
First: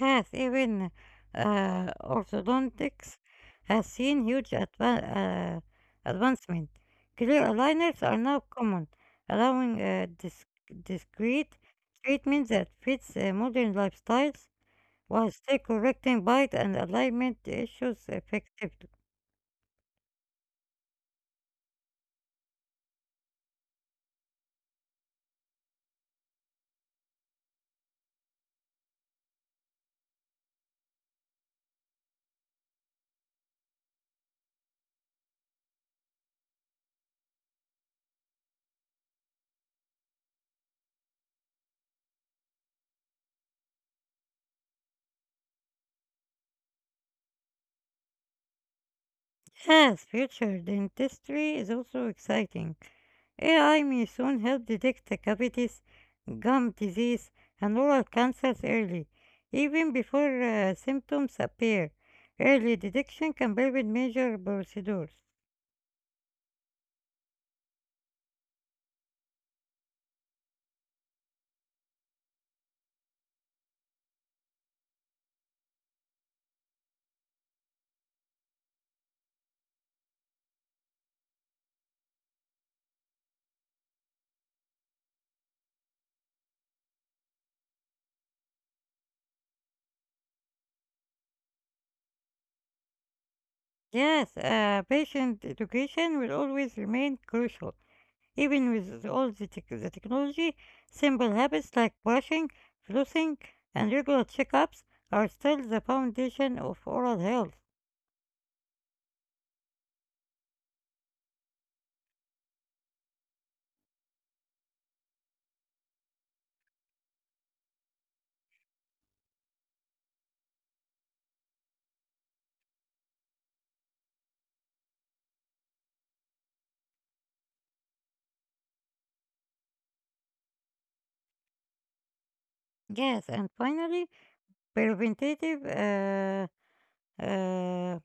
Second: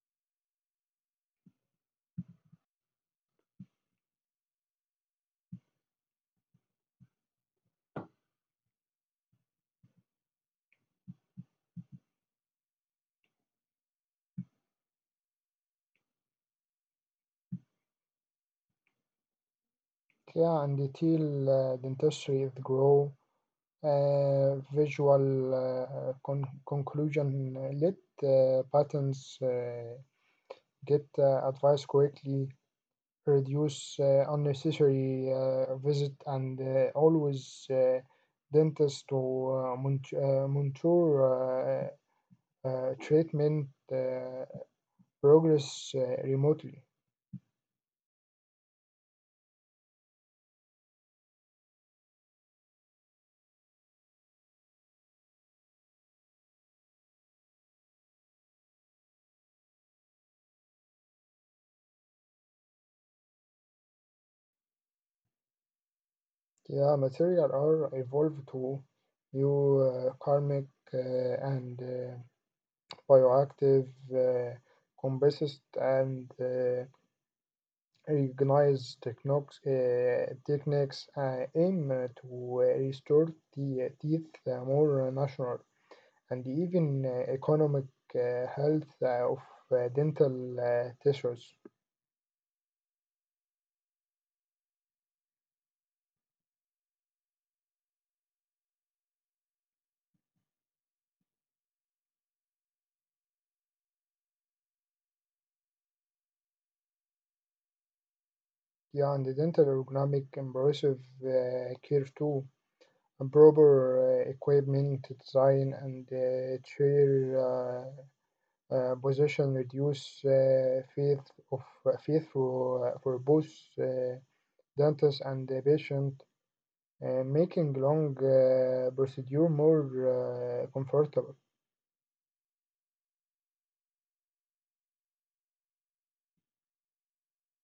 A: Yes, even uh, orthodontics has seen huge adva- uh, advancement. Clear aligners are now common, allowing uh, dis- discreet treatment that fits uh, modern lifestyles while still correcting bite and alignment issues effectively.
B: Yeah, and the uh, dentistry with grow uh, visual uh, con- conclusion. uh, Let uh, patterns. Uh, get uh, advice quickly, reduce uh, unnecessary uh, visit, and uh, always uh, dentist to uh, mont- uh, monitor uh, uh, treatment uh, progress uh, remotely.
A: Yes, future dentistry is also exciting. A I may soon help detect the cavities, gum disease, and oral cancers early, even before uh, symptoms appear. Early detection can prevent major procedures.
B: Yeah, material are evolved to new uh, karmic uh, and uh, bioactive uh, composite and uh, recognize technox, uh, techniques uh, aim uh, to uh, restore the eh, teeth uh, more natural and even uh, economic uh, health uh, of uh, dental uh, tissues.
A: Yes, uh, patient education will always remain crucial. Even with all the, tech the technology, simple habits like brushing, flossing, and regular checkups are still the foundation of oral health.
B: Yeah, and the dental ergonomic impressive uh, care too. And proper uh, equipment design and uh, chair uh, uh, position reduce uh, faith of uh, faith for, uh, for both uh, dentist and the patient uh, making long uh, procedure more uh, comfortable.
A: Yes, and finally, preventative uh, uh,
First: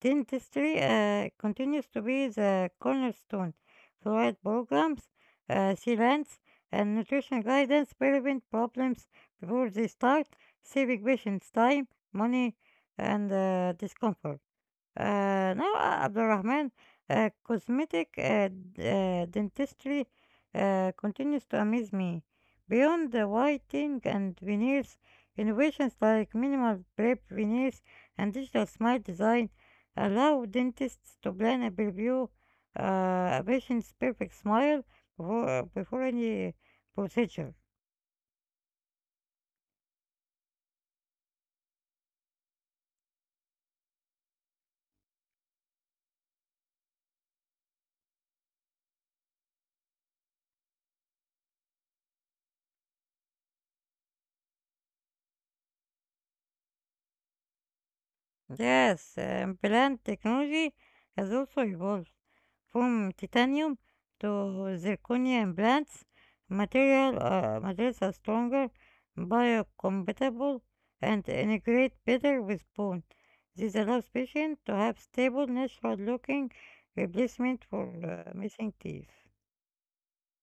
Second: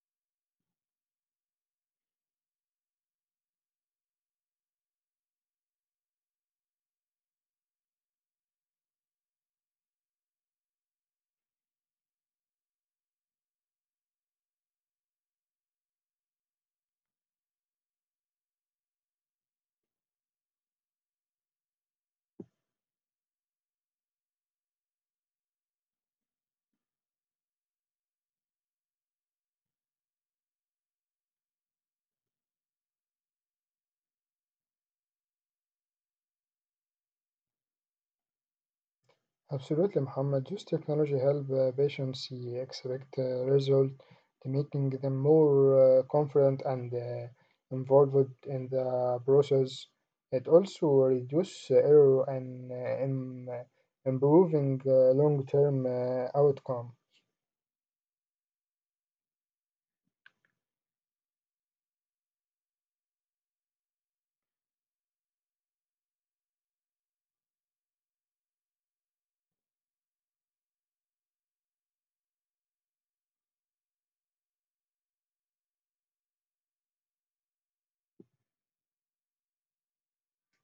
A: dentistry uh, continues to be the cornerstone. Fluoride programs, uh, serums, and nutrition guidance prevent problems before they start, saving patients time, money, and uh, discomfort. آآ نوى عبد الرحمن آآ cosmetic آآ د آآ dentistry آآ continues to amaze me. Beyond the whitening and veneers, innovations like minimal prep veneers and digital smile design allow dentists to plan and preview uh, a patient's perfect smile before, before any procedure.
B: Absolutely, Muhammad. Use technology help uh, patients see expect uh, result, making them more uh, confident and uh, involved in the process. It also reduce uh, error and uh, im- uh, improving uh, long-term uh, outcome.
A: Yes, um, plant technology has also evolved from titanium to zirconium implants. Material, uh, materials are stronger, biocompatible, and integrate better with bone. This allows patients to have stable, natural-looking replacement for uh, missing teeth.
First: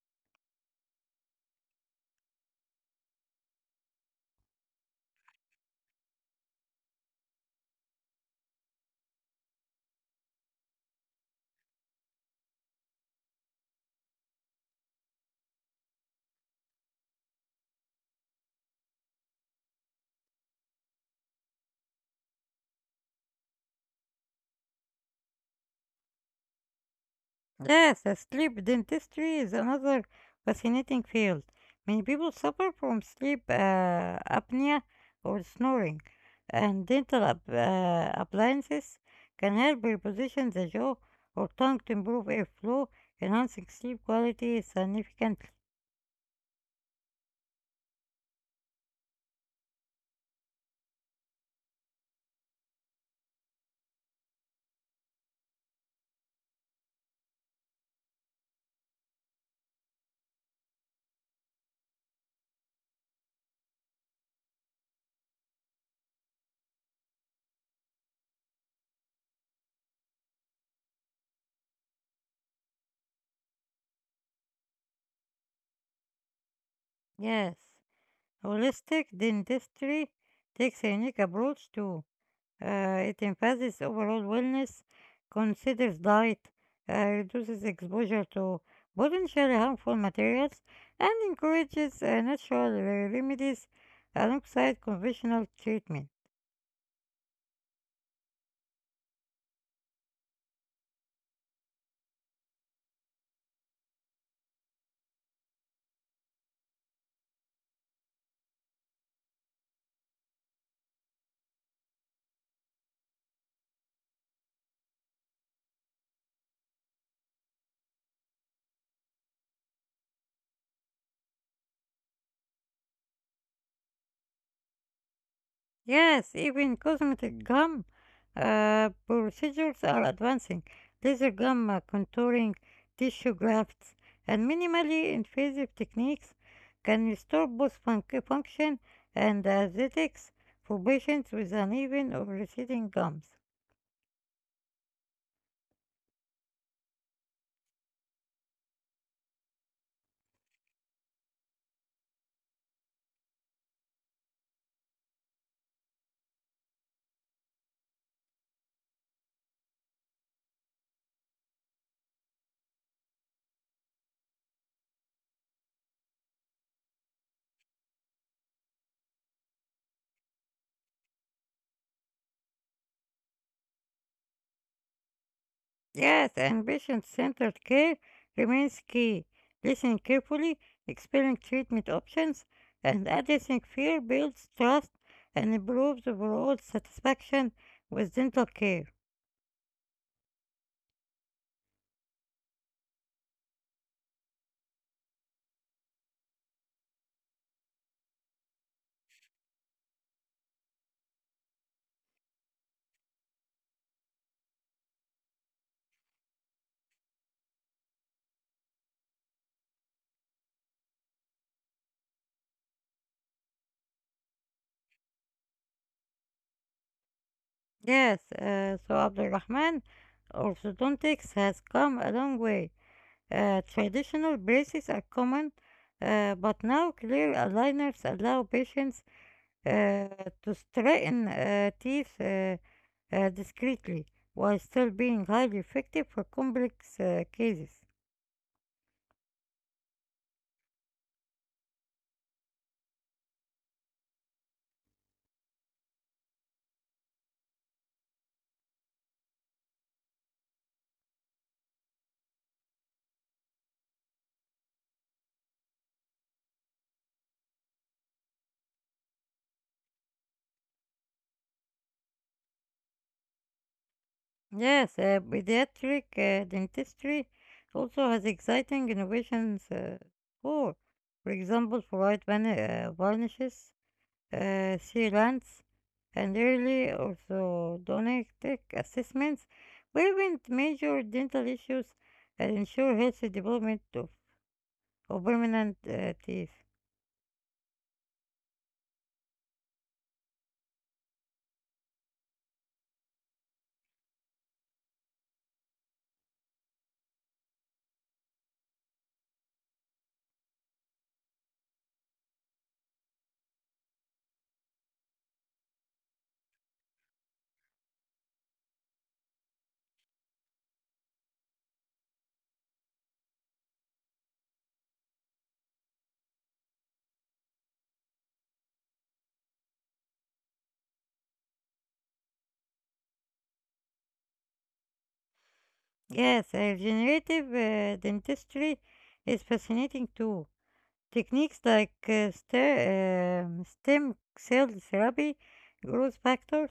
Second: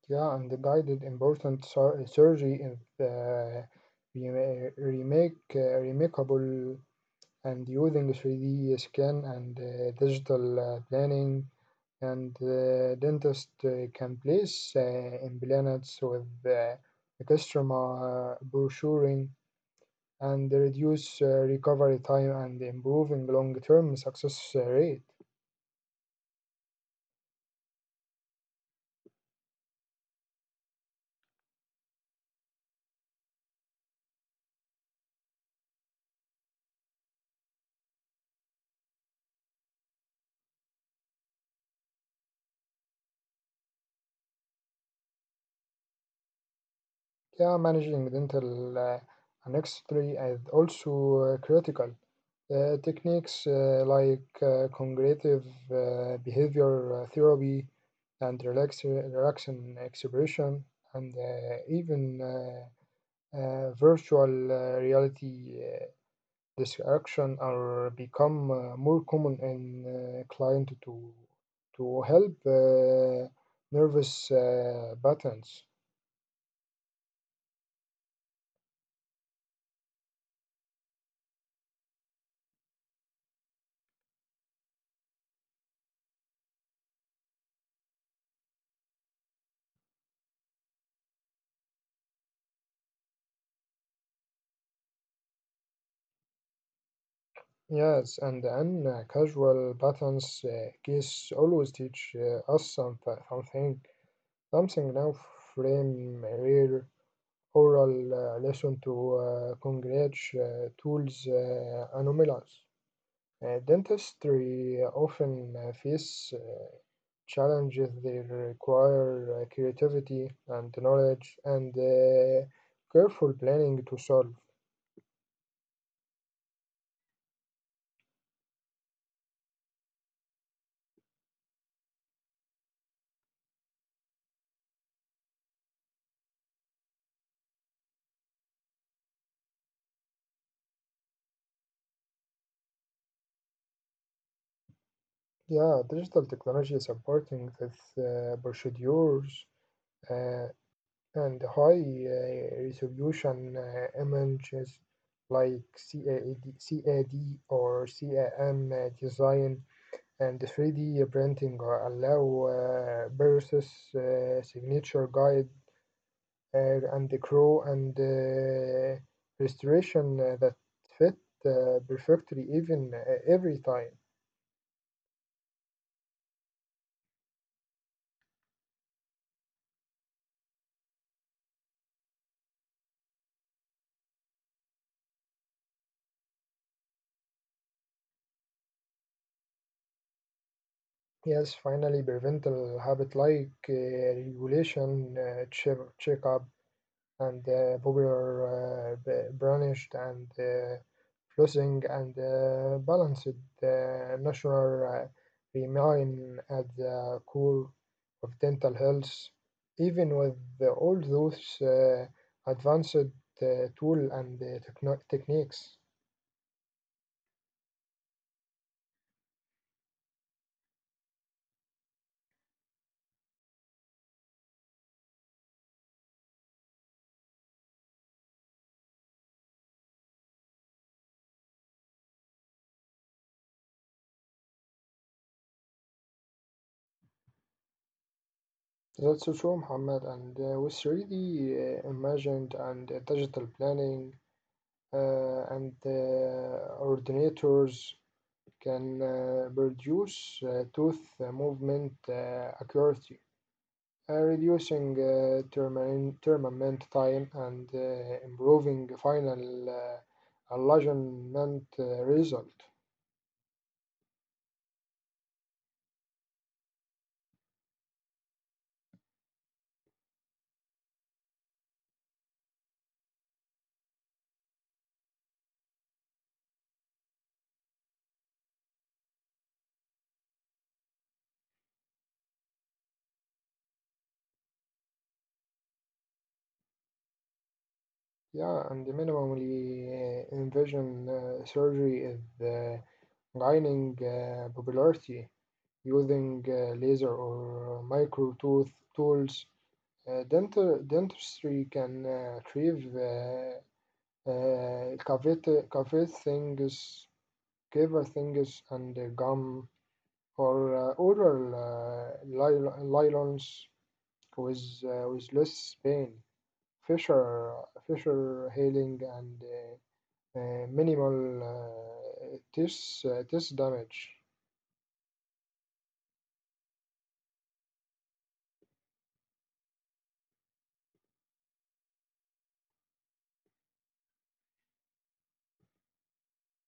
B: Yeah, and the guided important sur- surgery is uh, rema- remake uh, remarkable and using three D scan and uh, digital uh, planning, and uh, dentist uh, can place uh, implants with uh, extrema brochuring and reduce uh, recovery time and improving long-term success uh, rate.
A: Yes, uh, sleep dentistry is another fascinating field. Many people suffer from sleep uh, apnea or snoring, and dental app- uh, appliances can help reposition the jaw or tongue to improve airflow, enhancing sleep quality significantly.
B: Yeah, managing dental uh, annexity is also uh, critical. Uh, techniques uh, like uh, cognitive uh, behavior uh, therapy and relax- relaxation expression and uh, even uh, uh, virtual uh, reality uh, distraction are become uh, more common in uh, client to to help uh, nervous uh, patterns.
A: Yes, holistic dentistry takes a unique approach to. Uh, it emphasizes overall wellness, considers diet, uh, reduces exposure to potentially harmful materials, and encourages uh, natural remedies alongside conventional treatment.
B: Yes, and then uh, casual patterns uh, case always teach uh, us some, something, something now frame rare oral uh, lesson to uh, congregate uh, tools uh, anomalies. Uh, dentistry often uh, face uh, challenges that require uh, creativity and knowledge and uh, careful planning to solve.
A: Yes, even cosmetic gum uh, procedures are advancing. Laser gum uh, contouring, tissue grafts, and minimally invasive techniques can restore both func- function and aesthetics for patients with uneven or receding gums.
B: Yeah, digital technology supporting this uh, procedures uh, and high uh, resolution uh, images like C A D, or C A M uh, design and three D printing uh, allow uh, versus uh, signature guide uh, and the crow and uh, restoration uh, that fit uh, perfectly even uh, every time.
A: Yes, and patient-centered care remains key. Listen carefully, exploring treatment options, and addressing fear builds trust and improves overall satisfaction with dental care.
B: Yes, finally, prevental habit like uh, regulation, uh, check, checkup, and uh, popular uh, b- brandished and uh, flossing and uh, balanced uh, natural uh, remain at the core of dental health, even with the- all those uh, advanced uh, tool and uh, techno- techniques.
A: Yes, uh, so Abdulrahman, orthodontics has come a long way. Uh, traditional braces are common, uh, but now clear aligners allow patients uh, to straighten uh, teeth. Uh, uh, discreetly while still being highly effective for complex uh, cases.
B: That's true, Muhammad. And uh, with three D uh, imagined and uh, digital planning uh, and uh, ordinators can uh, produce uh, tooth uh, movement uh, accuracy, uh, reducing uh, termin- tournament time and uh, improving final uh, alignment uh, result.
A: Yes, uh, pediatric uh, dentistry also has exciting innovations uh, for, for example, fluoride van- uh, varnishes, uh, sealants, and early orthodontic assessments prevent major dental issues and ensure healthy development of, of permanent uh, teeth.
B: Yeah, and minimally uh, invision uh, surgery is uh, gaining uh, popularity using uh, laser or micro tooth tools. Uh, dental dentistry can uh, achieve uh, Uh, cavite, cavite things, cave things, and uh, gum or uh, oral uh, lyl- nylons with uh, with less pain. Fisher, Fisher healing and uh, uh, minimal uh, teeth uh, test damage.
A: Yes, uh, generative uh, dentistry is fascinating too. Techniques like uh, ste- um, stem cell therapy, growth factors,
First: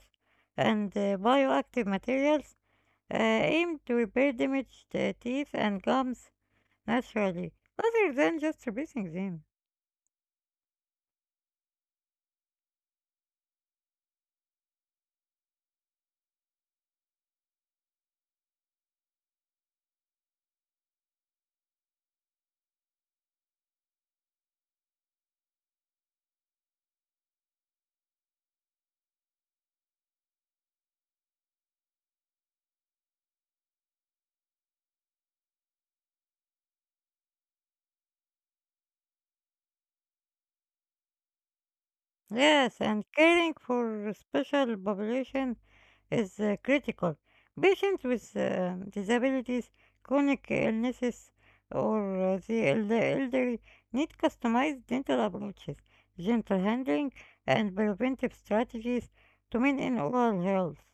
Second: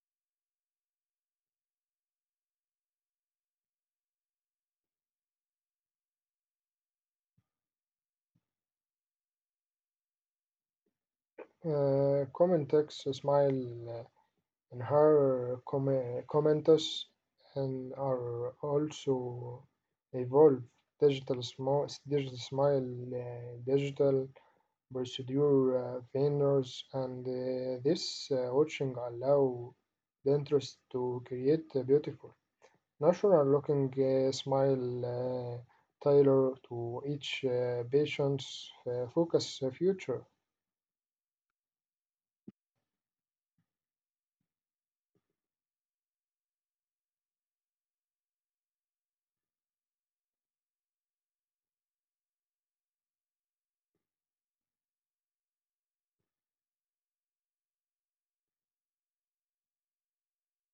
A: and uh, bioactive materials uh, aim to repair damaged uh, teeth and gums naturally, rather than just replacing them.
B: Uh, common text smile. Eh, and her com- commenters and are also evolve digital small digital smile uh, digital procedure uh, vendors and uh, this uh, watching allow the interest to create a beautiful natural looking uh, smile uh, tailor to each uh, patient's uh, focus uh, future.
A: Yes, and caring for special population is uh, critical. Patients with uh, disabilities, chronic illnesses, or uh, the eld- elderly need customized dental approaches, gentle handling, and preventive strategies to maintain oral health.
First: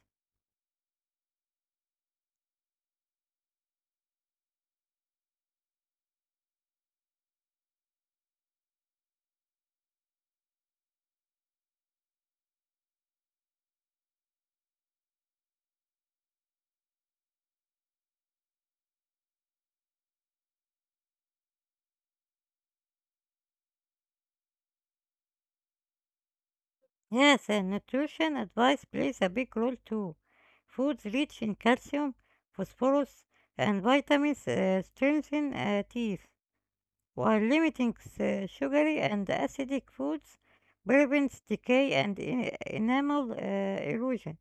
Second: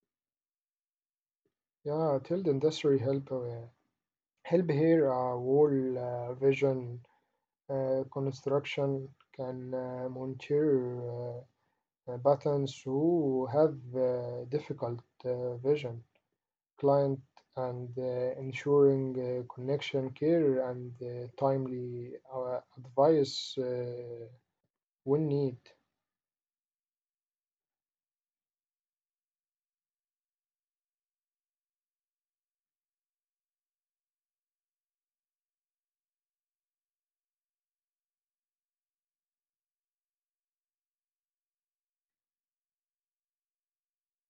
B: Yeah, till the industry help uh, help here a whole uh, vision uh, construction can uh, monitor uh, patients who have uh, difficult uh, vision, client, and uh, ensuring uh, connection care and uh, timely uh, advice uh, when need.
A: Yes, and nutrition advice plays a big role too. Foods rich in calcium, phosphorus, and vitamins uh, strengthen uh, teeth, while limiting the sugary and acidic foods prevents decay and e- enamel uh, erosion.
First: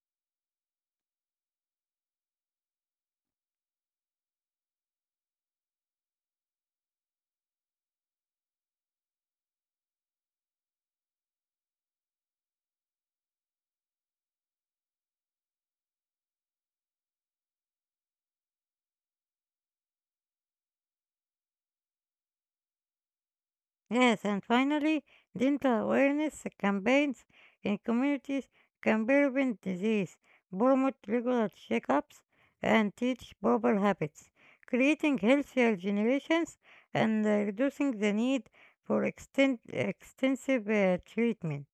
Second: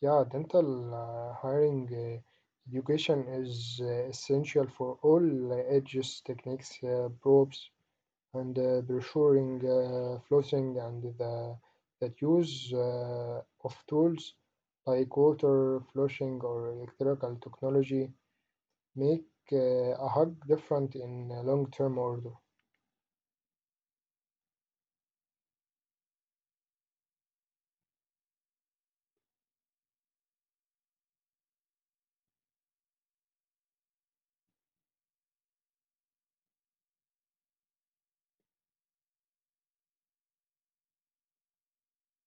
B: Yeah, dental uh, hiring uh, education is uh, essential for all uh, edges, techniques, uh, probes, and uh, ensuring uh, flooding and the, the use uh, of tools like water flushing or electrical technology make uh, a hug different in a long-term order.
A: Yes, and finally, dental awareness campaigns in communities can prevent disease, promote regular checkups, and teach proper habits, creating healthier generations and uh, reducing the need for exten- extensive uh, treatment.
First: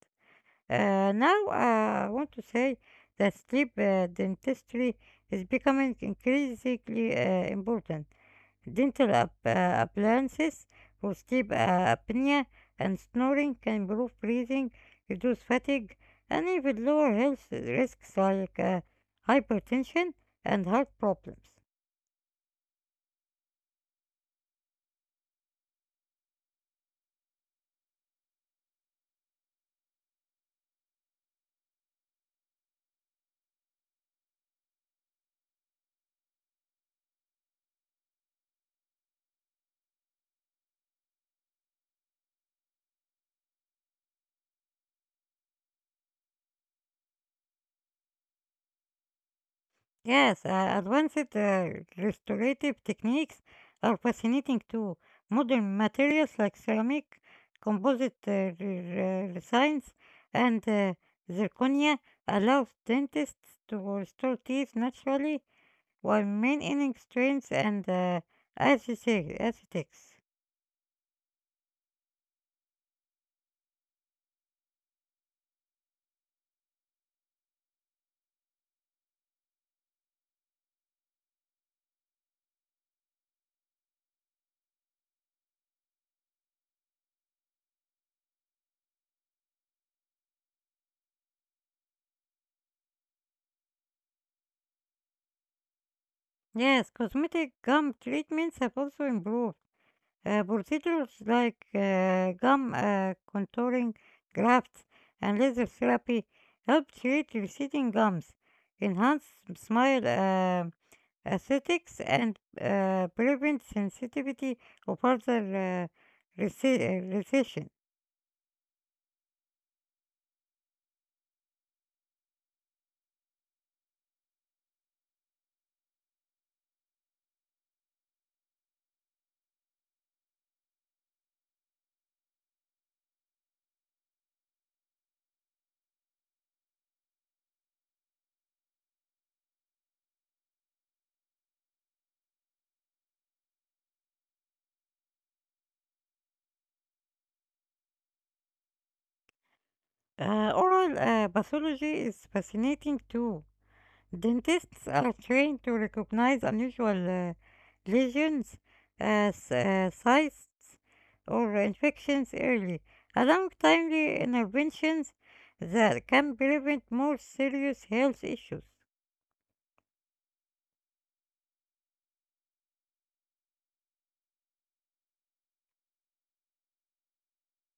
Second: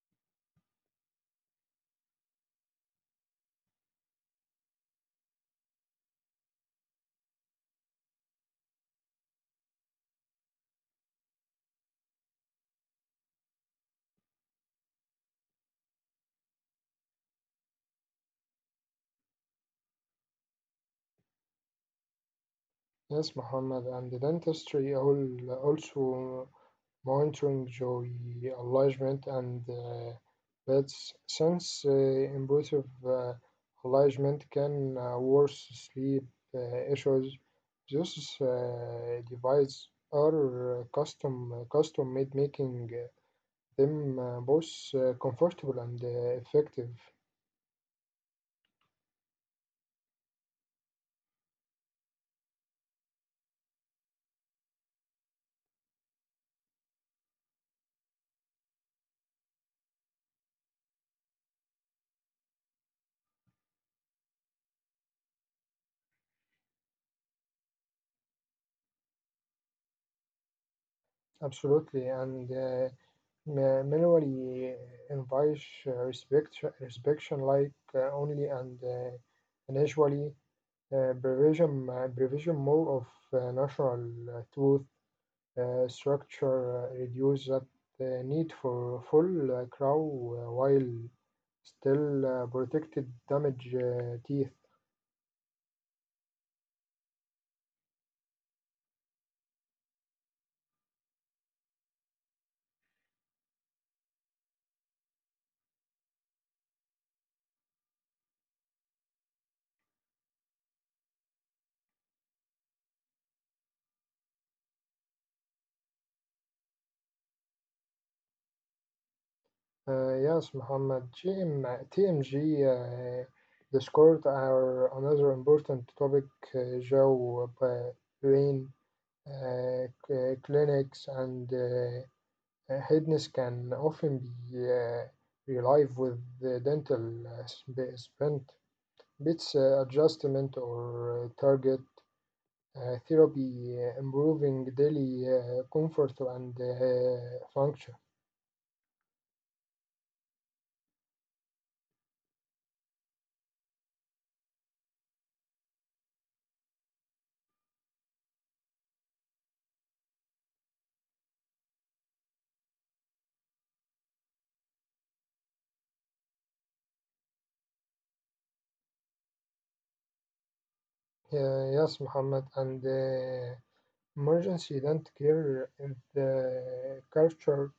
A: Uh, now, uh, I want to say that sleep uh, dentistry is becoming increasingly uh, important. Dental ap- uh, appliances for sleep uh, apnea and snoring can improve breathing, reduce fatigue, and even lower health risks like uh, hypertension and heart problems.
B: Yes, Muhammad, and the dentistry all also monitoring joy alignment and uh, that's since uh, impulsive uh, alignment can uh, worsen sleep uh, issues. These uh, devices are uh, custom uh, custom made, making uh, them uh, both uh, comfortable and uh, effective.
A: Yes, uh, advanced uh, restorative techniques are fascinating too. Modern materials like ceramic, composite uh, re- re- resins, and uh, zirconia allow dentists to restore teeth naturally while maintaining strength and uh, aesthetics.
B: Absolutely, and uh, ma- manually invites uh, respect, respection like uh, only and uh, initially. Uh, abbreviation, abbreviation more of uh, natural uh, tooth uh, structure uh, reduce that uh, need for full uh, crow uh, while still uh, protected damaged uh, teeth.
A: Yes, cosmetic gum treatments have also improved uh, procedures like uh, gum uh, contouring, grafts, and laser therapy help treat receding gums, enhance smile uh, aesthetics, and uh, prevent sensitivity or further uh, rece- uh, recession.
B: Uh, yes, Muhammad, G M, T M G uh, Discord are another important topic, uh, Joe, uh, brain uh, c- clinics and uh, Uh, Hedges can often be uh, relieved with the dental uh, sp- splint, bits uh, adjustment, or uh, target uh, therapy, uh, improving daily uh, comfort and uh, function.
A: Uh, oral uh, pathology is fascinating too. Dentists are trained to recognize unusual uh, lesions, uh, s- uh, cysts, or infections early, allowing timely interventions that can prevent more serious health issues.
B: Uh, yes, Muhammad, and uh, emergency dental care is the culture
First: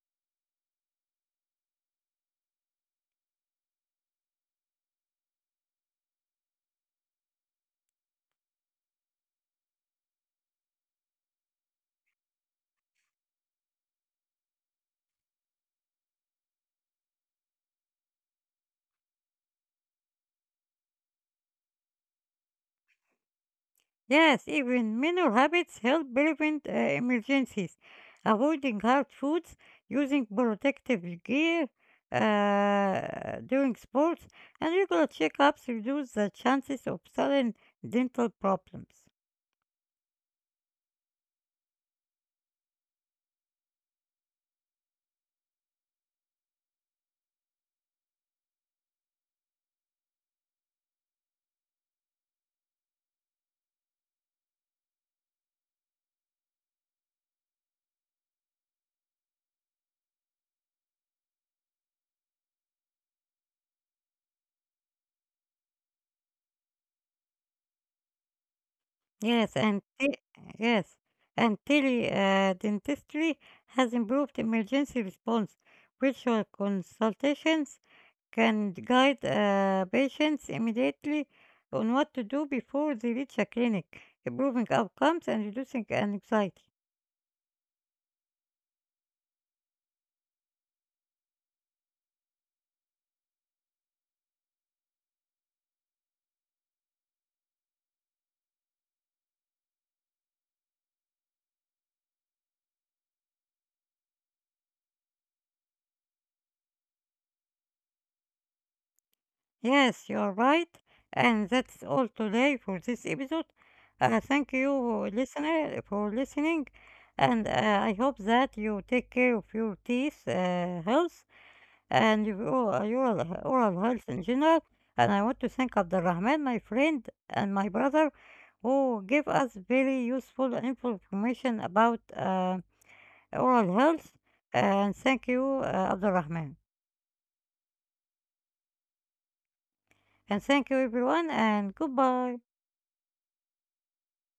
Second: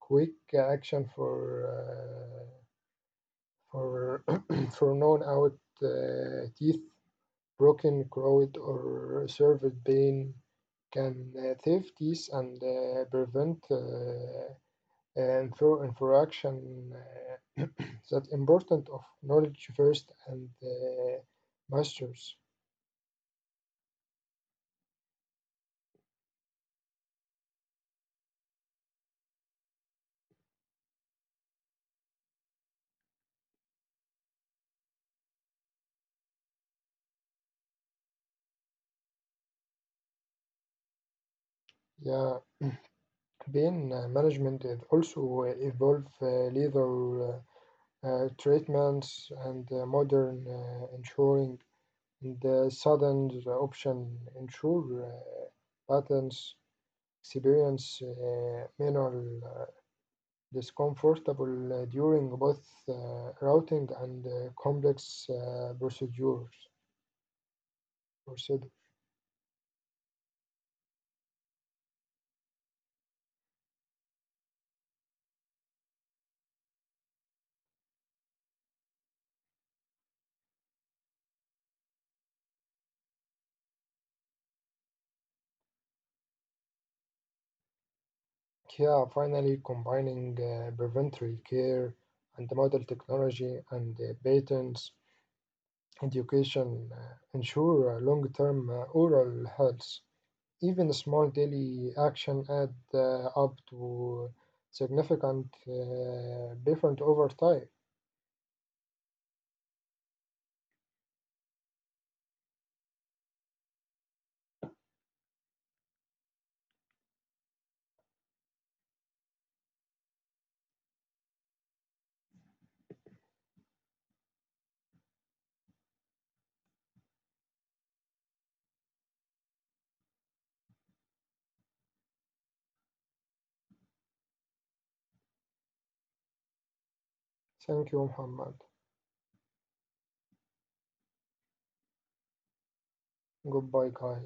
B: quick action for uh, for for known out uh, teeth broken, corroded, or severe pain can uh, save and uh, prevent uh, uh, infra- infraction. Uh, that important of knowledge first and uh, masters.
A: Yes, even minor habits help prevent uh, emergencies, avoiding hard foods, using protective gear uh, during sports, and regular checkups reduce the chances of sudden dental problems.
B: Yeah, pain uh, management is also uh, evolve uh, leather uh, uh, treatments and uh, modern uh, ensuring and uh, sudden uh, option ensure uh, patterns experience minor discomfortable uh, during both uh, routing and uh, complex uh, procedures.
A: Yes, and te- yes, and tele uh, dentistry has improved emergency response. Virtual consultations can guide uh, patients immediately on what to do before they reach a clinic, improving outcomes and reducing anxiety.
B: Here, finally, combining uh, preventive care and the model technology and uh, patents education uh, ensure uh, long-term uh, oral health. Even small daily action add uh, up to significant uh, different over time.
A: Yes, you are right, and that's all today for this episode. Uh, thank you, listener, for listening, and uh, I hope that you take care of your teeth uh, health and your oral, your oral health in general. And I want to thank Abdulrahman, my friend, and my brother, who gave us very useful and info- information about uh, oral health. And thank you, uh, Abdulrahman.
B: Thank you, Muhammad.
A: And thank you, everyone, and goodbye.
B: Good boy, Coy.